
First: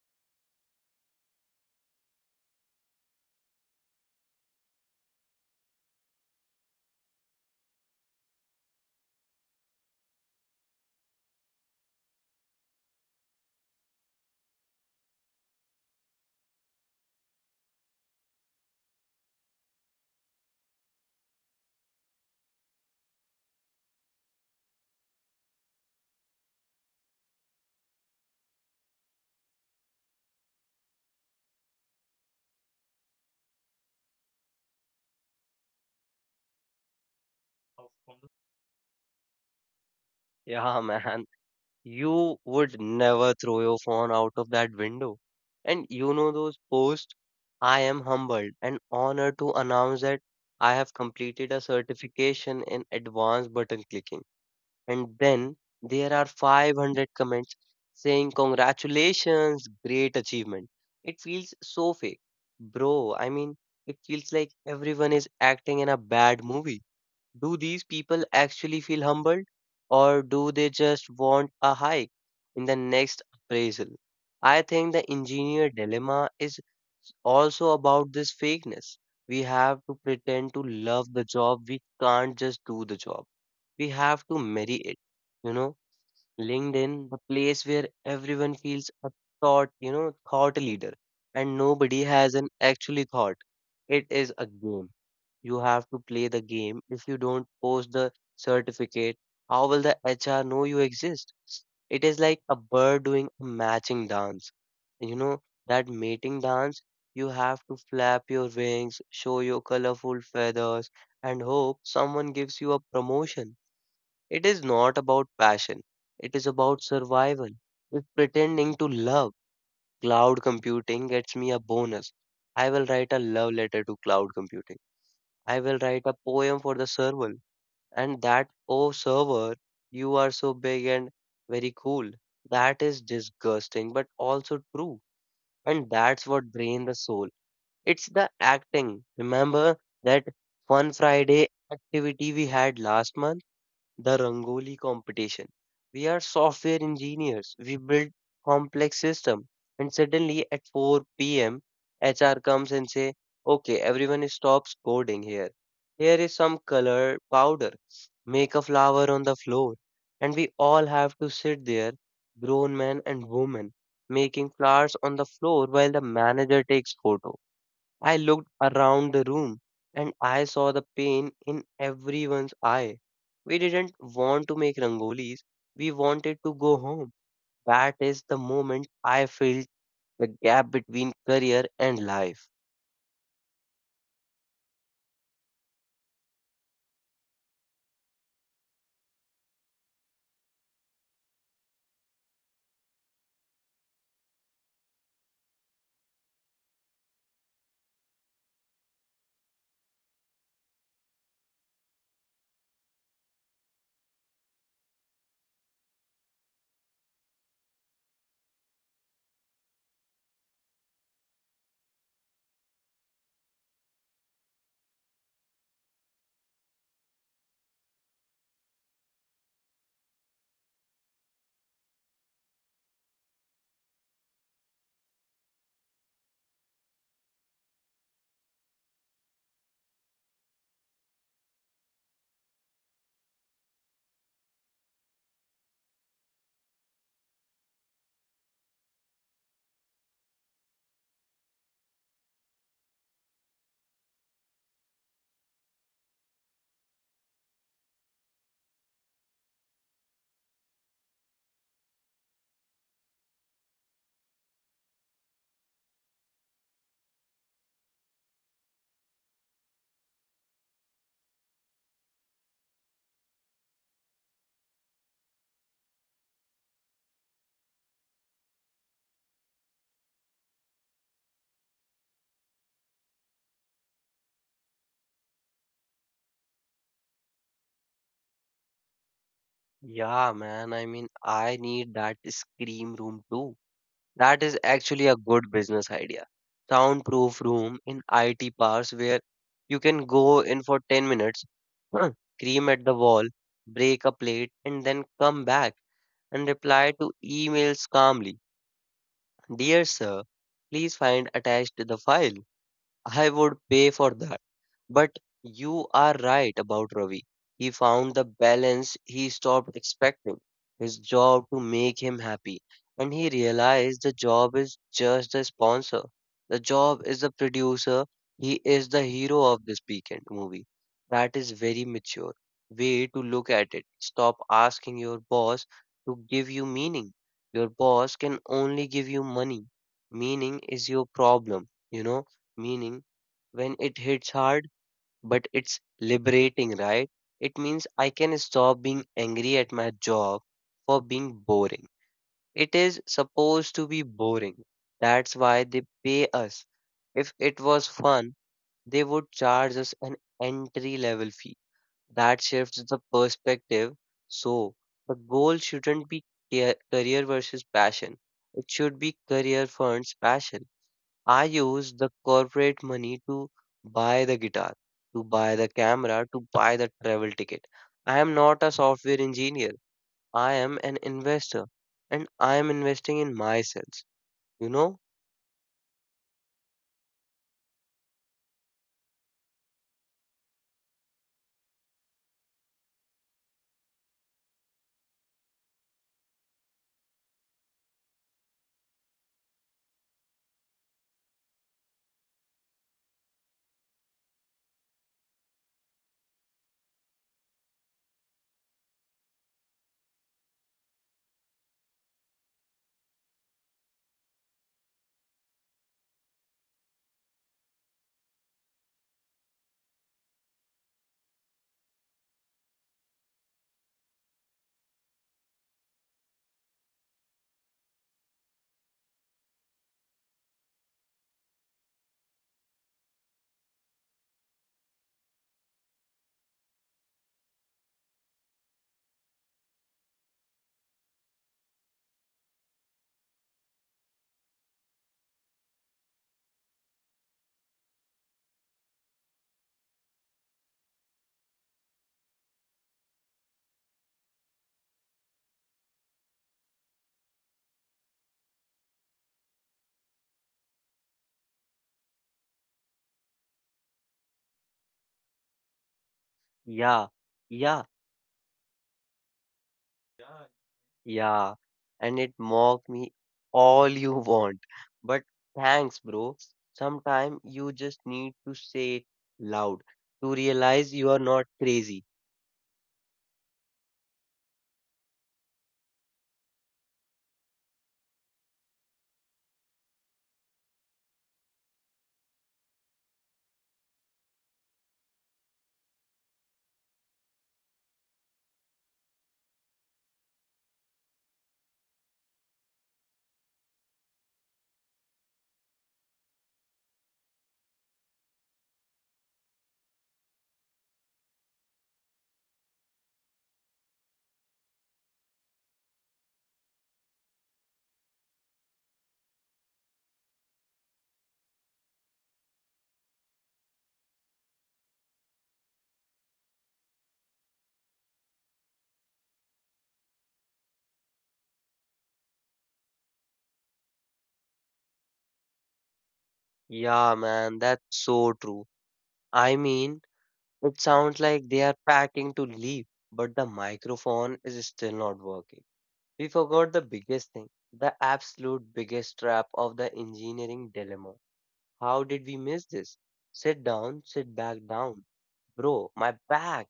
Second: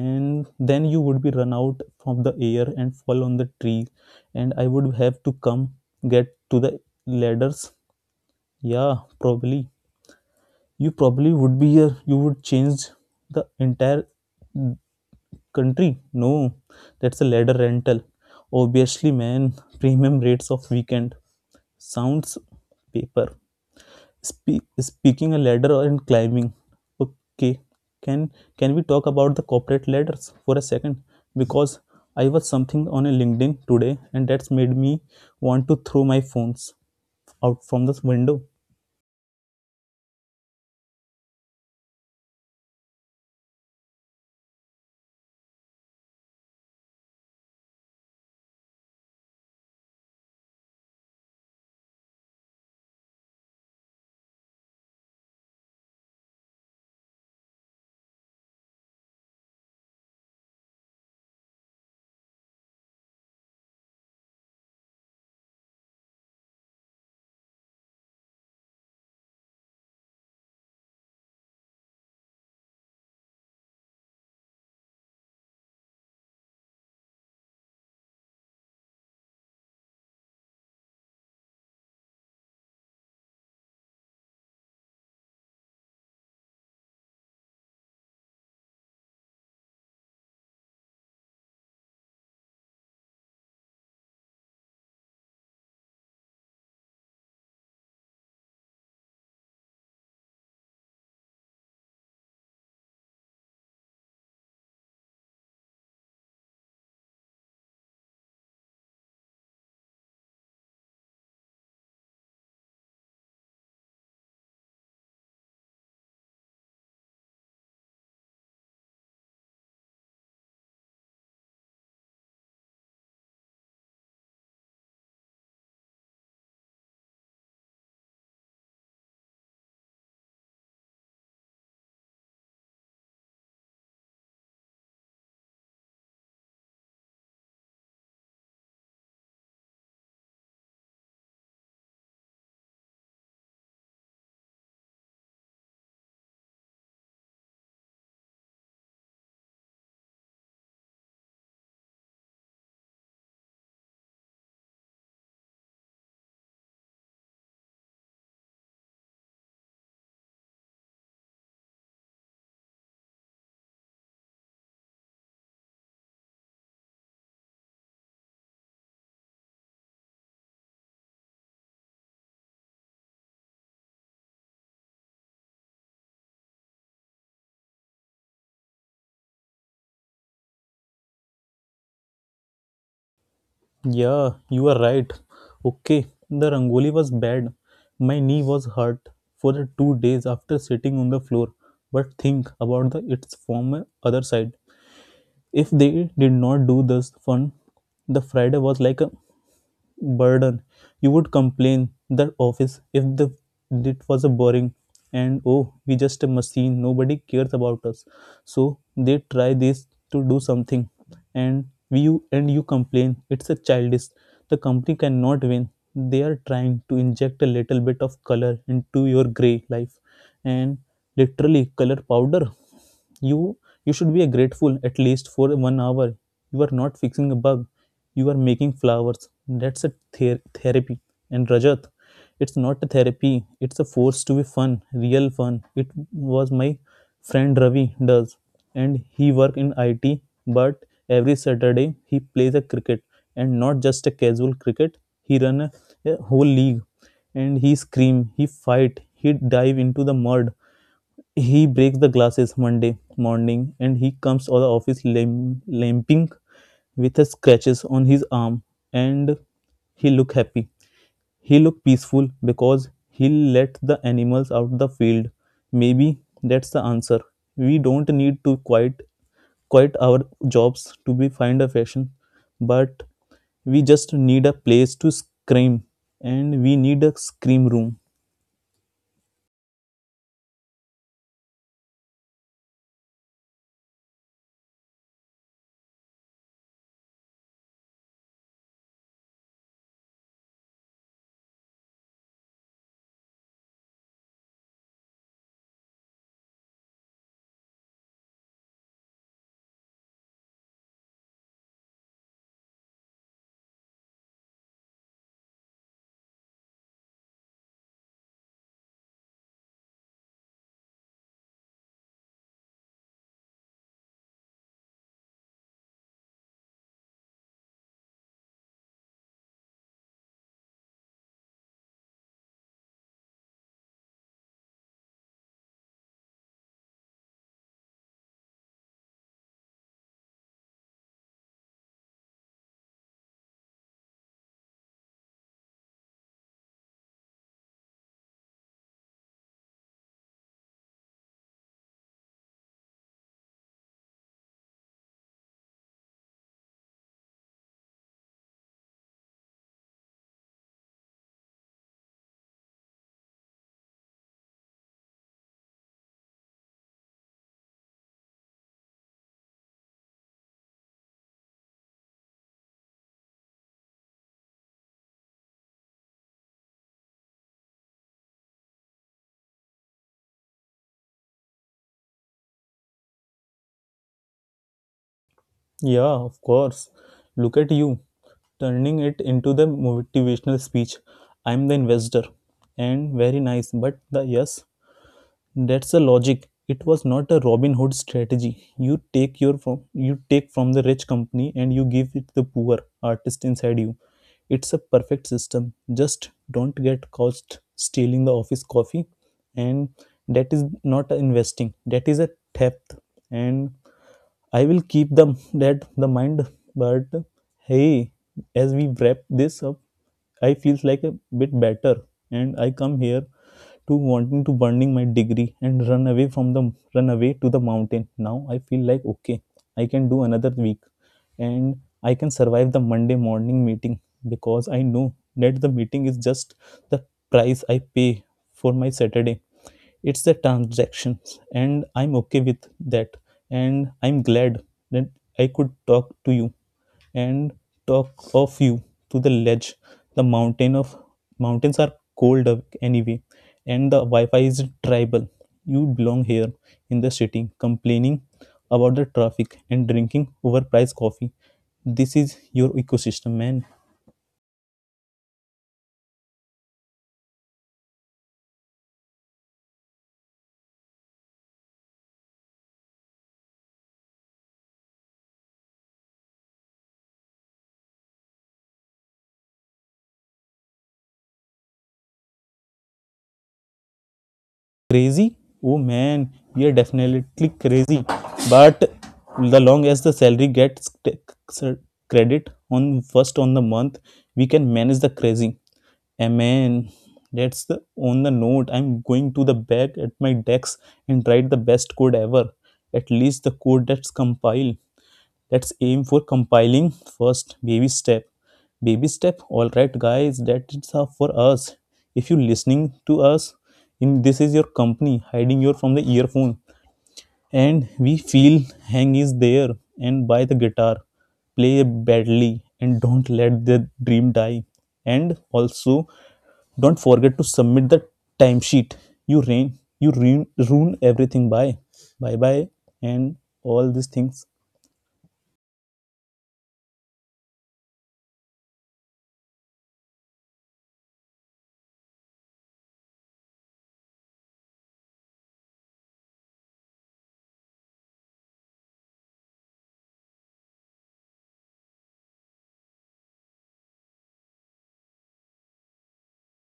and then you would be run out from the air and fall on the tree and I would have to come get to the ladders. Yeah, probably. You probably would be here, you would change the entire country. No, that's a ladder rental, obviously, man. Premium rates of weekend sounds paper. Spe- speaking a ladder or and climbing. Okay, can can we talk about the corporate ladders for a second? Because I was something on a LinkedIn today and that's made me want to throw my phones out from the window.
Yeah, man. You would never throw your phone out of that window. And you know those posts? I am humbled and honored to announce that I have completed a certification in advanced button clicking. And then there are five hundred comments saying, Congratulations, great achievement. It feels so fake. Bro, I mean, it feels like everyone is acting in a bad movie. Do these people actually feel humbled, or do they just want a hike in the next appraisal? I think the engineer dilemma is also about this fakeness. We have to pretend to love the job. We can't just do the job. We have to marry it. You know, LinkedIn, the place where everyone feels a thought, you know, thought leader, and nobody has an actually thought. It is a game. You have to play the game. If you don't post the certificate, how will the H R know you exist? It is like a bird doing a matching dance. You know, that mating dance, you have to flap your wings, show your colorful feathers, and hope someone gives you a promotion. It is not about passion, it is about survival. If pretending to love cloud computing gets me a bonus, I will write a love letter to cloud computing. I will write a poem for the server. And that, oh server, you are so big and very cool. That is disgusting, but also true. And that's what drains the soul. It's the acting. Remember that fun Friday activity we had last month? The Rangoli competition. We are software engineers. We build complex system. And suddenly at four p m, H R comes and say, okay, everyone stops coding here. Here is some color powder. Make a flower on the floor. And we all have to sit there, grown men and women, making flowers on the floor while the manager takes photo. I looked around the room and I saw the pain in everyone's eye. We didn't want to make rangolis, we wanted to go home. That is the moment I felt the gap between career and life.
Yeah, you are right. Okay, the rangoli was bad, my knee was hurt for the two days after sitting on the floor. But think about the its former other side. If they did not do this fun, the Friday was like a burden. You would complain the office if the it was a boring and oh we just a machine nobody cares about us. So they try this to do something and we you and you complain it's a childish. The company cannot win. They are trying to inject a little bit of color into your gray life, and literally color powder. You you should be grateful at least for one hour. You are not fixing a bug, you are making flowers. That's a ther- therapy. And Rajat, it's not a therapy, it's a force to be fun. Real fun it was my friend Ravi does, and he work in IT. But every Saturday he plays a cricket, and not just a casual cricket. He run a, a whole league, and he scream he fight he dive into the mud. He breaks the glasses Monday morning and he comes to the office lim- limping with the scratches on his arm. And he look happy, he look peaceful because he let the animals out the field. Maybe that's the answer. We don't need to quite quite our jobs to be find a fashion, but we just need a place to scream. And we need a scream room.
Yeah, man, I mean, I need that scream room too. That is actually a good business idea. Soundproof room in I T parks where you can go in for ten minutes, scream at the wall, break a plate, and then come back and reply to emails calmly. Dear sir, please find attached the file. I would pay for that. But you are right about Ravi. He found the balance he stopped expecting his job to make him happy. And he realized the job is just the sponsor. The job is the producer. He is the hero of this weekend movie. That is very mature way to look at it. Stop asking your boss to give you meaning. Your boss can only give you money. Meaning is your problem, you know meaning when it hits hard, but it's liberating, right? It means I can stop being angry at my job for being boring. It is supposed to be boring. That's why they pay us. If it was fun, they would charge us an entry level fee. That shifts the perspective. So, the goal shouldn't be ca- career versus passion, it should be career funds passion. I used the corporate money to buy the guitar, to buy the camera, to buy the travel ticket. I am not a software engineer. I am an investor and I am investing in myself. You know?
Yeah, of course. Look at you turning it into the motivational speech. I'm the investor, and very nice but the yes. That's the logic. It was not a Robin Hood strategy. You take your from you take from the rich company and you give it the poor artist inside you. It's a perfect system. Just don't get caught stealing the office coffee, and that is not investing. That is a theft. And I will keep them that the mind. But hey, as we wrap this up, I feels like a bit better, and I come here to wanting to burning my degree and run away from the run away to the mountain. Now I feel like okay, I can do another week, and I can survive the Monday morning meeting because I know that the meeting is just the price I pay for my Saturday. It's the transactions and I'm okay with that. And I'm glad that I could talk to you and talk of you to the ledge. The mountain of mountains are cold up anyway, and the wi-fi is tribal. You belong here in the city complaining about the traffic and drinking overpriced coffee. This is your ecosystem, man.
Yeah. Yeah. Yeah, and it mock me all you want. But thanks, bro. Sometime you just need to say it loud to realize you are not crazy.
Crazy? Oh man, we are definitely crazy. But the long as the salary gets t- credit on first on the month, we can manage the crazy. Amen. That's the on the note. I'm going to the back at my decks and write the best code ever. At least the code that's compile. Let's aim for compiling first. Baby step. Baby step. All right, guys, that is all for us. If you're listening to us, in this is your company hiding your from the earphone and we feel hang is there. And buy the guitar, play badly and don't let the dream die. And also, don't forget to submit the timesheet. You rain you ruin, ruin everything. Bye bye, bye and all these things.
Yeah, man, that's so true. I mean, it sounds like they are packing to leave, but the microphone is still not working. We forgot the biggest thing, the absolute biggest trap of the engineering dilemma. How did we miss this? Sit down, sit back down. Bro, my back.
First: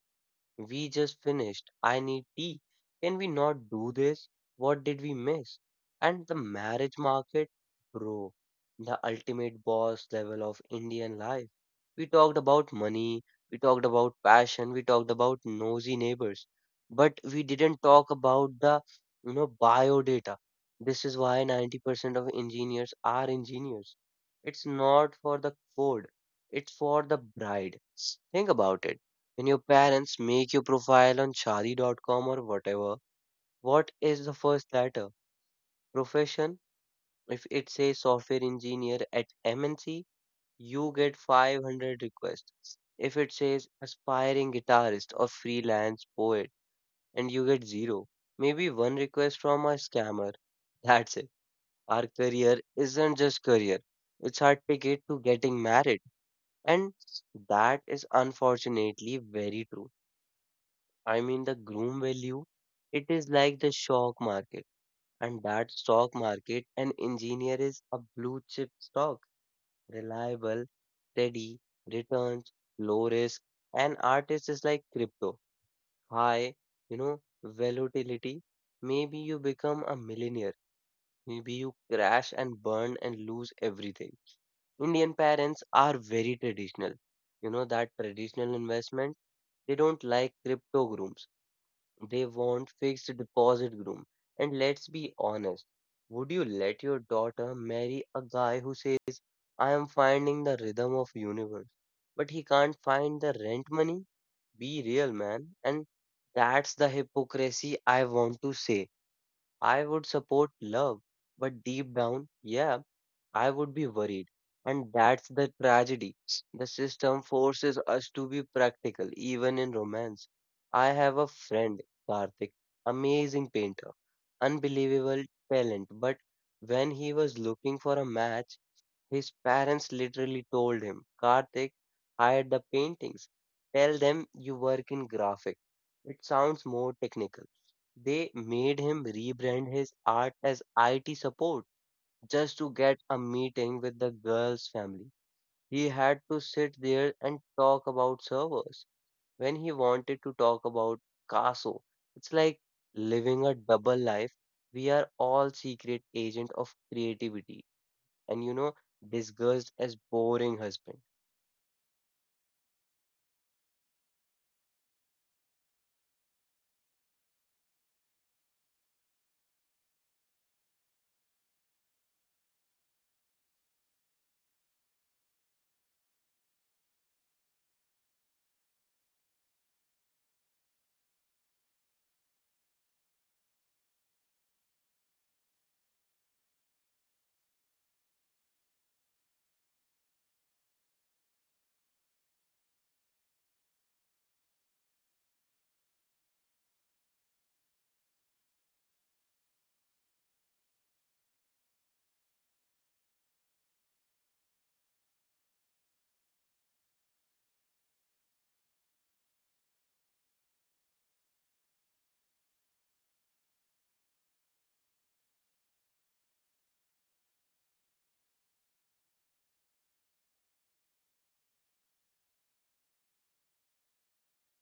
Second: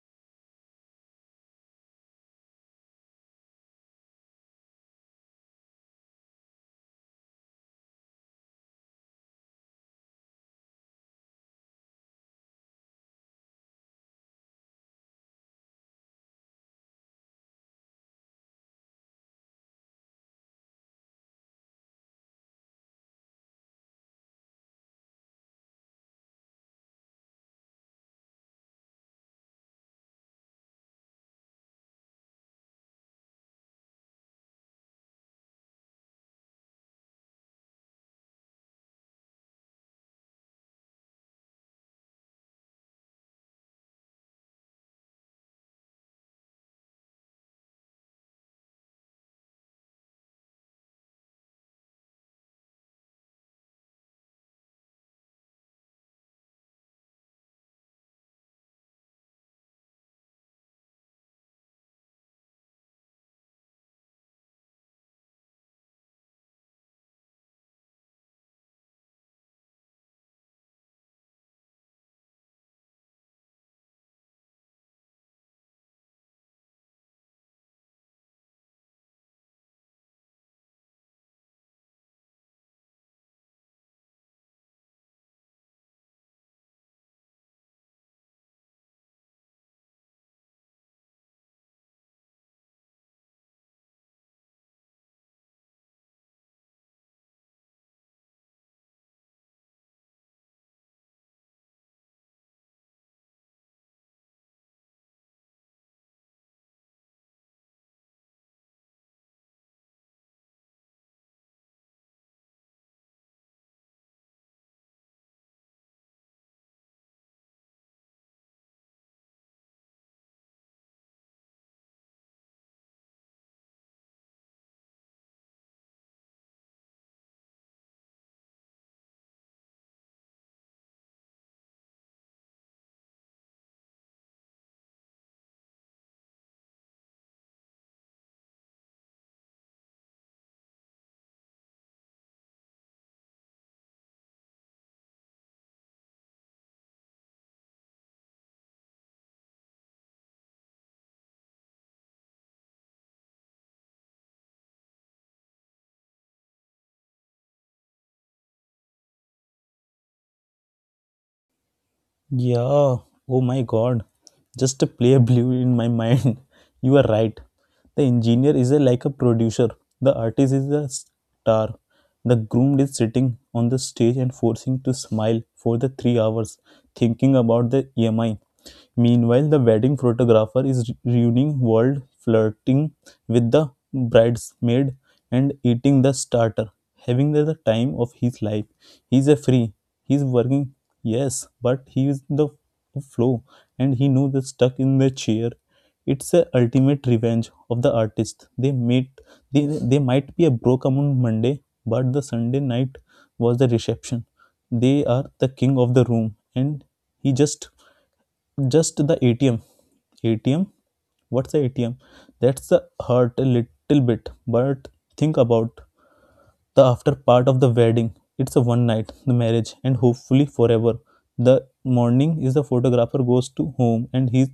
We just finished. I need tea. Can we not do this? What did we miss? And the marriage market, bro, the ultimate boss level of Indian life. We talked about money, we talked about passion, we talked about nosy neighbors, but we didn't talk about the, you know, bio data. This is why ninety percent of engineers are engineers. It's not for the code, it's for the bride. Think about it. When your parents make your profile on shadi dot com or whatever, what is the first letter? Profession? If it says software engineer at M N C, you get five hundred requests. If it says aspiring guitarist or freelance poet, and you get zero. Maybe one request from a scammer. That's it. Our career isn't just career. It's our ticket to getting married. And that is unfortunately very true. I mean, the groom value, it is like the stock market. And that stock market, an engineer is a blue chip stock, reliable, steady, returns, low risk. An artist is like crypto, high, you know, volatility. Maybe you become a millionaire. Maybe you crash and burn and lose everything. Indian parents are very traditional. You know, that traditional investment, they don't like crypto grooms they want fixed deposit groom. And let's be honest, would you let your daughter marry a guy who says, I am finding the rhythm of universe, but he can't find the rent money? Be real, man. And that's the hypocrisy I want to say. I would support love, but deep down, yeah, I would be worried. And that's the tragedy. The system forces us to be practical, even in romance. I have a friend, Karthik, amazing painter, unbelievable talent. But when he was looking for a match, his parents literally told him, Karthik, hide the paintings. Tell them you work in graphic. It sounds more technical. They made him rebrand his art as I T support just to get a meeting with the girl's family. He had to sit there and talk about servers when he wanted to talk about Caso. It's like living a double life. We are all secret agent of creativity and you know, disguised as boring husband.
Yeah. Oh my God. Just a play blue in my mind. You are right. The engineer is a, like a producer. The artist is a star. The groom is sitting on the stage and forcing to smile for the three hours, thinking about the E M I. Meanwhile, the wedding photographer is ruining world, flirting with the bridesmaid and eating the starter, having the the time of his life. He's a free. He's working. Yes, but he is in the flow and he knew the stuck in the chair. It's a ultimate revenge of the artist. They made they, they might be a broke on Monday, but the Sunday night was the reception. They are the king of the room and he just just the A T M. A T M? What's the A T M? That's the hurt a little bit, but think about the after part of the wedding. It's a one night, the marriage, and hopefully forever. The morning is the photographer goes to home and he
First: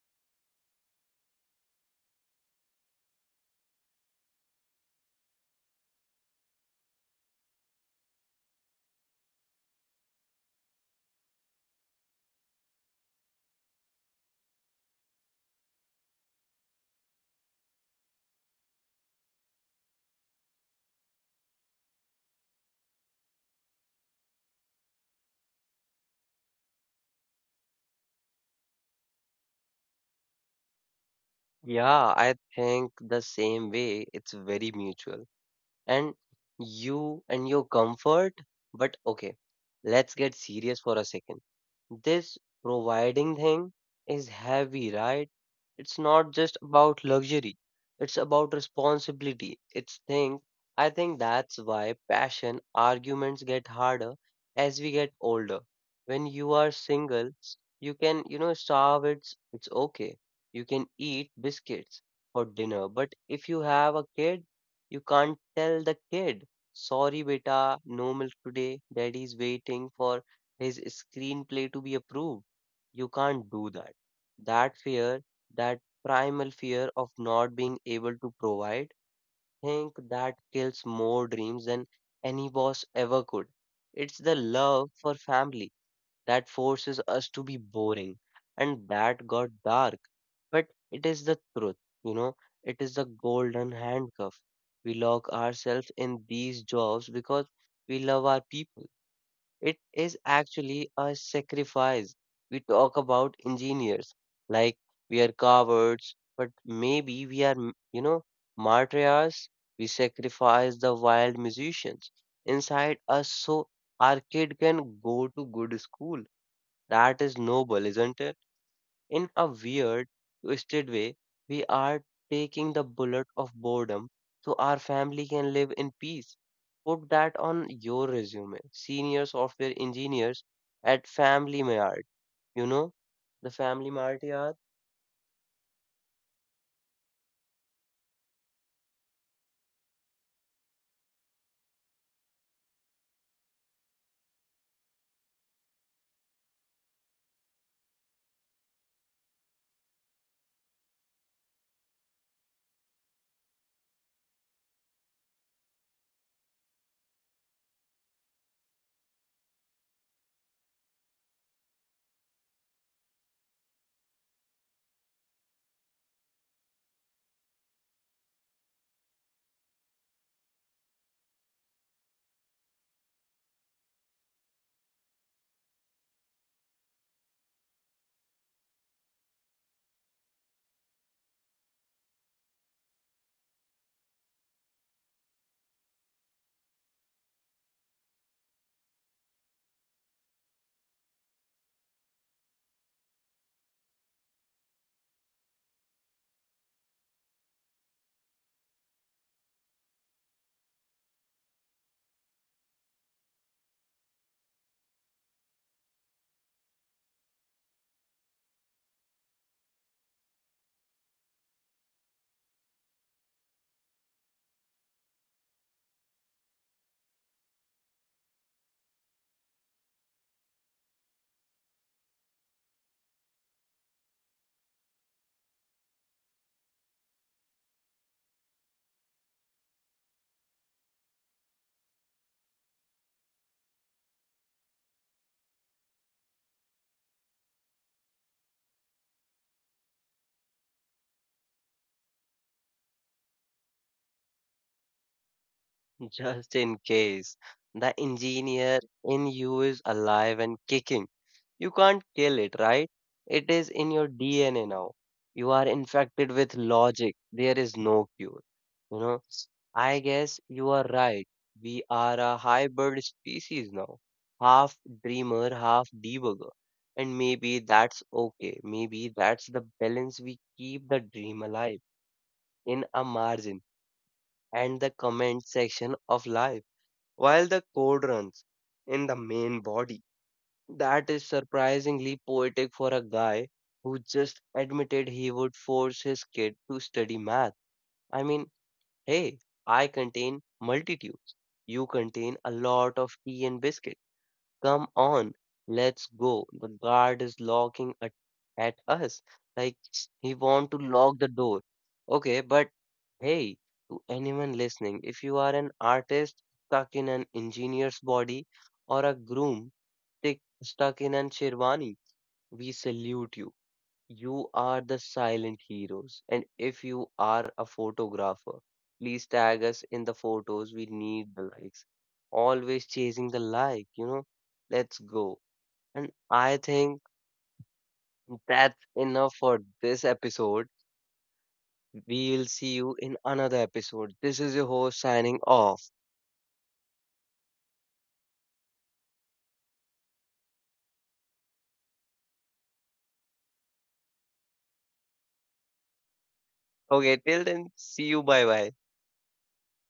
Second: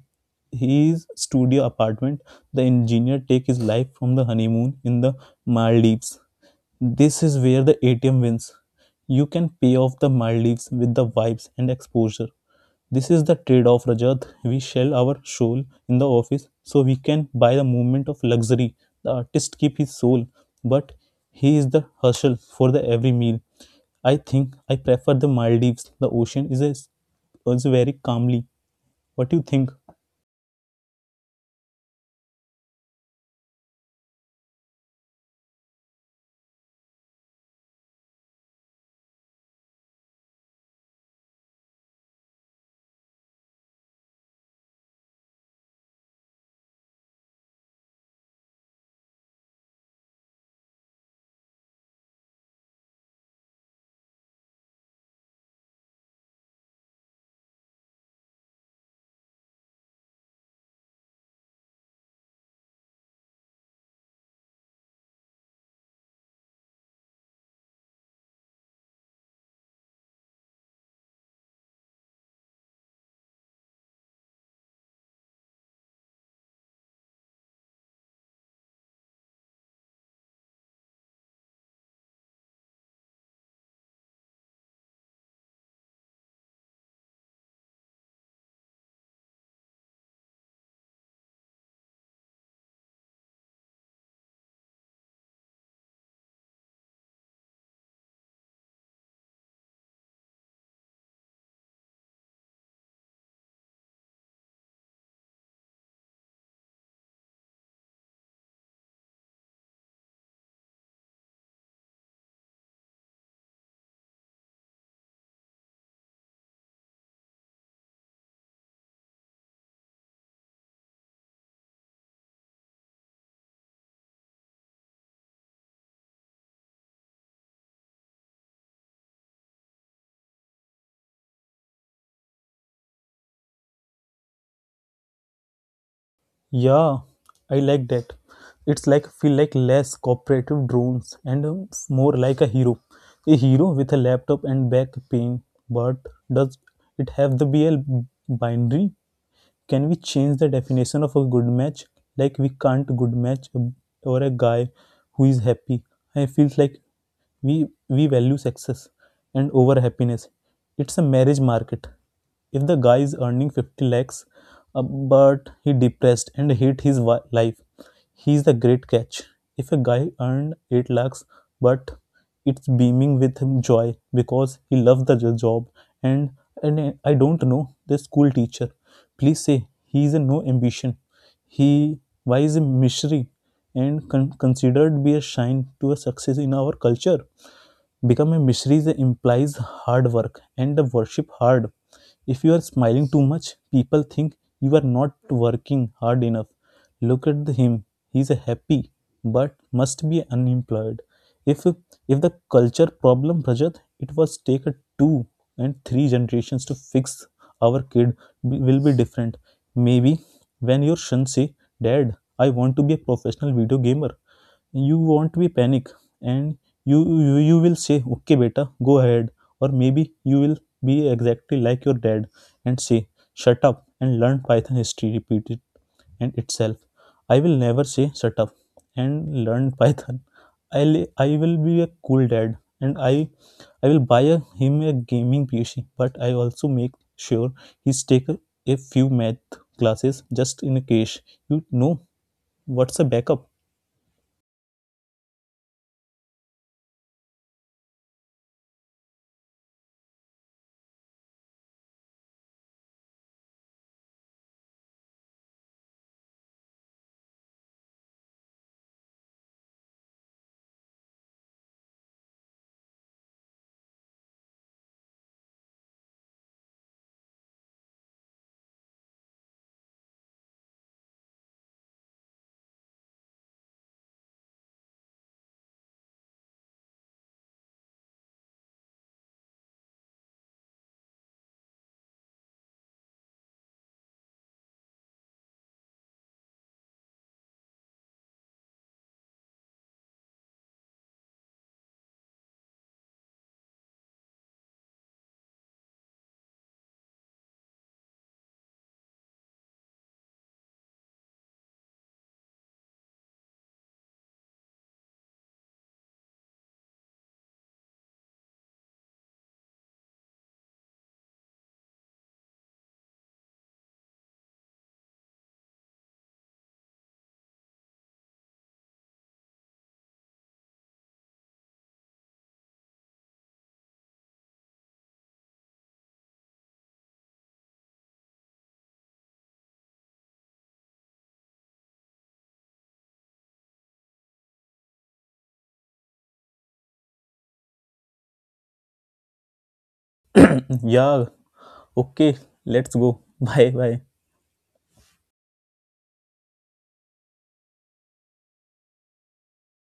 his studio apartment. The engineer take his life from the honeymoon in the Maldives. This is where the A T M wins. You can pay off the Maldives with the vibes and exposure. This is the trade off, Rajat. We sell our soul in the office so we can buy the moment of luxury. The artist keep his soul, but he is the hustle for the every meal. I think I prefer the Maldives. The ocean is a, is very calmly. What do you think?
Yeah, I think the same way. It's very mutual. And you and your comfort. But okay, let's get serious for a second. This providing thing is heavy, right? It's not just about luxury, it's about responsibility. It's thing. I think that's why passion arguments get harder as we get older. When you are single, you can, you know, starve, it's, it's okay. You can eat biscuits for dinner. But if you have a kid, you can't tell the kid, sorry, beta, no milk today. Daddy's waiting for his screenplay to be approved. You can't do that. That fear, that primal fear of not being able to provide, think that kills more dreams than any boss ever could. It's the love for family that forces us to be boring. And that got dark. But it is the truth, you know, it is the golden handcuff. We lock ourselves in these jobs because we love our people. It is actually a sacrifice. We talk about engineers like we are cowards, but maybe we are, m- you know, martyrs. We sacrifice the wild musicians inside us so our kid can go to good school that is noble, isn't it? In a weird, twisted way, we are taking the bullet of boredom so our family can live in peace. Put that on your resume. Senior software engineers at Family Mart, you know, the Family Mart yeah.
Yeah, I like that. It's like feel like less cooperative drones and um, more like a hero. A hero with a laptop and back pain. But does it have the B L binary? Can we change the definition of a good match? Like we can't good match a- or a guy who is happy. I feel like we we value success and over happiness. It's a marriage market. If the guy is earning fifty lakhs uh, but he depressed and hate his wi- life, he's the great catch. If a guy earned eight lakhs but it's beaming with him joy because he loves the jo- job and and I don't know the school teacher. Please say he is a no ambition. He why is a mystery and con- considered be a shine to a success in our culture. Become a mystery implies hard work and the worship hard. If you are smiling too much, people think you are not working hard enough. Look at him, he is happy but must be unemployed. If if the culture problem, Rajat, it was take a two and three generations to fix. Our kid will be different. Maybe when your son say, "Dad, I want to be a professional video gamer," you won't be panic, and you you, you will say, "Okay, beta, go ahead." Or maybe you will be exactly like your dad and say, "Shut up and learn Python history repeat, and itself." I will never say shut up and learn Python. I'll, I will be a cool dad and I I will buy a, him a gaming P C, but I also make sure he's take a, a few math classes just in case. You know what's a backup?
Just in case the engineer in you is alive and kicking. You can't kill it, right? It is in your D N A now. You are infected with logic. There is no cure. You know, I guess you are right. We are a hybrid species now. Half dreamer, half debugger. And maybe that's okay. Maybe that's the balance we keep the dream alive in a margin and the comment section of life while the code runs in the main body. That is surprisingly poetic for a guy who just admitted he would force his kid to study math. I mean, hey, I contain multitudes. You contain a lot of tea and biscuits. Come on, let's go. The guard is looking at, at us like he want to lock the door. Okay, but hey, to anyone listening, if you are an artist stuck in an engineer's body or a groom stick, stuck in an sherwani, we salute you. You are the silent heroes. And if you are a photographer, please tag us in the photos. We need the likes. Always chasing the like, you know. Let's go. And I think that's enough for this episode. We will see you in another episode. This is your host signing off.
Yeah, okay, let's go. Bye bye.
Okay, till then, see you. Bye bye.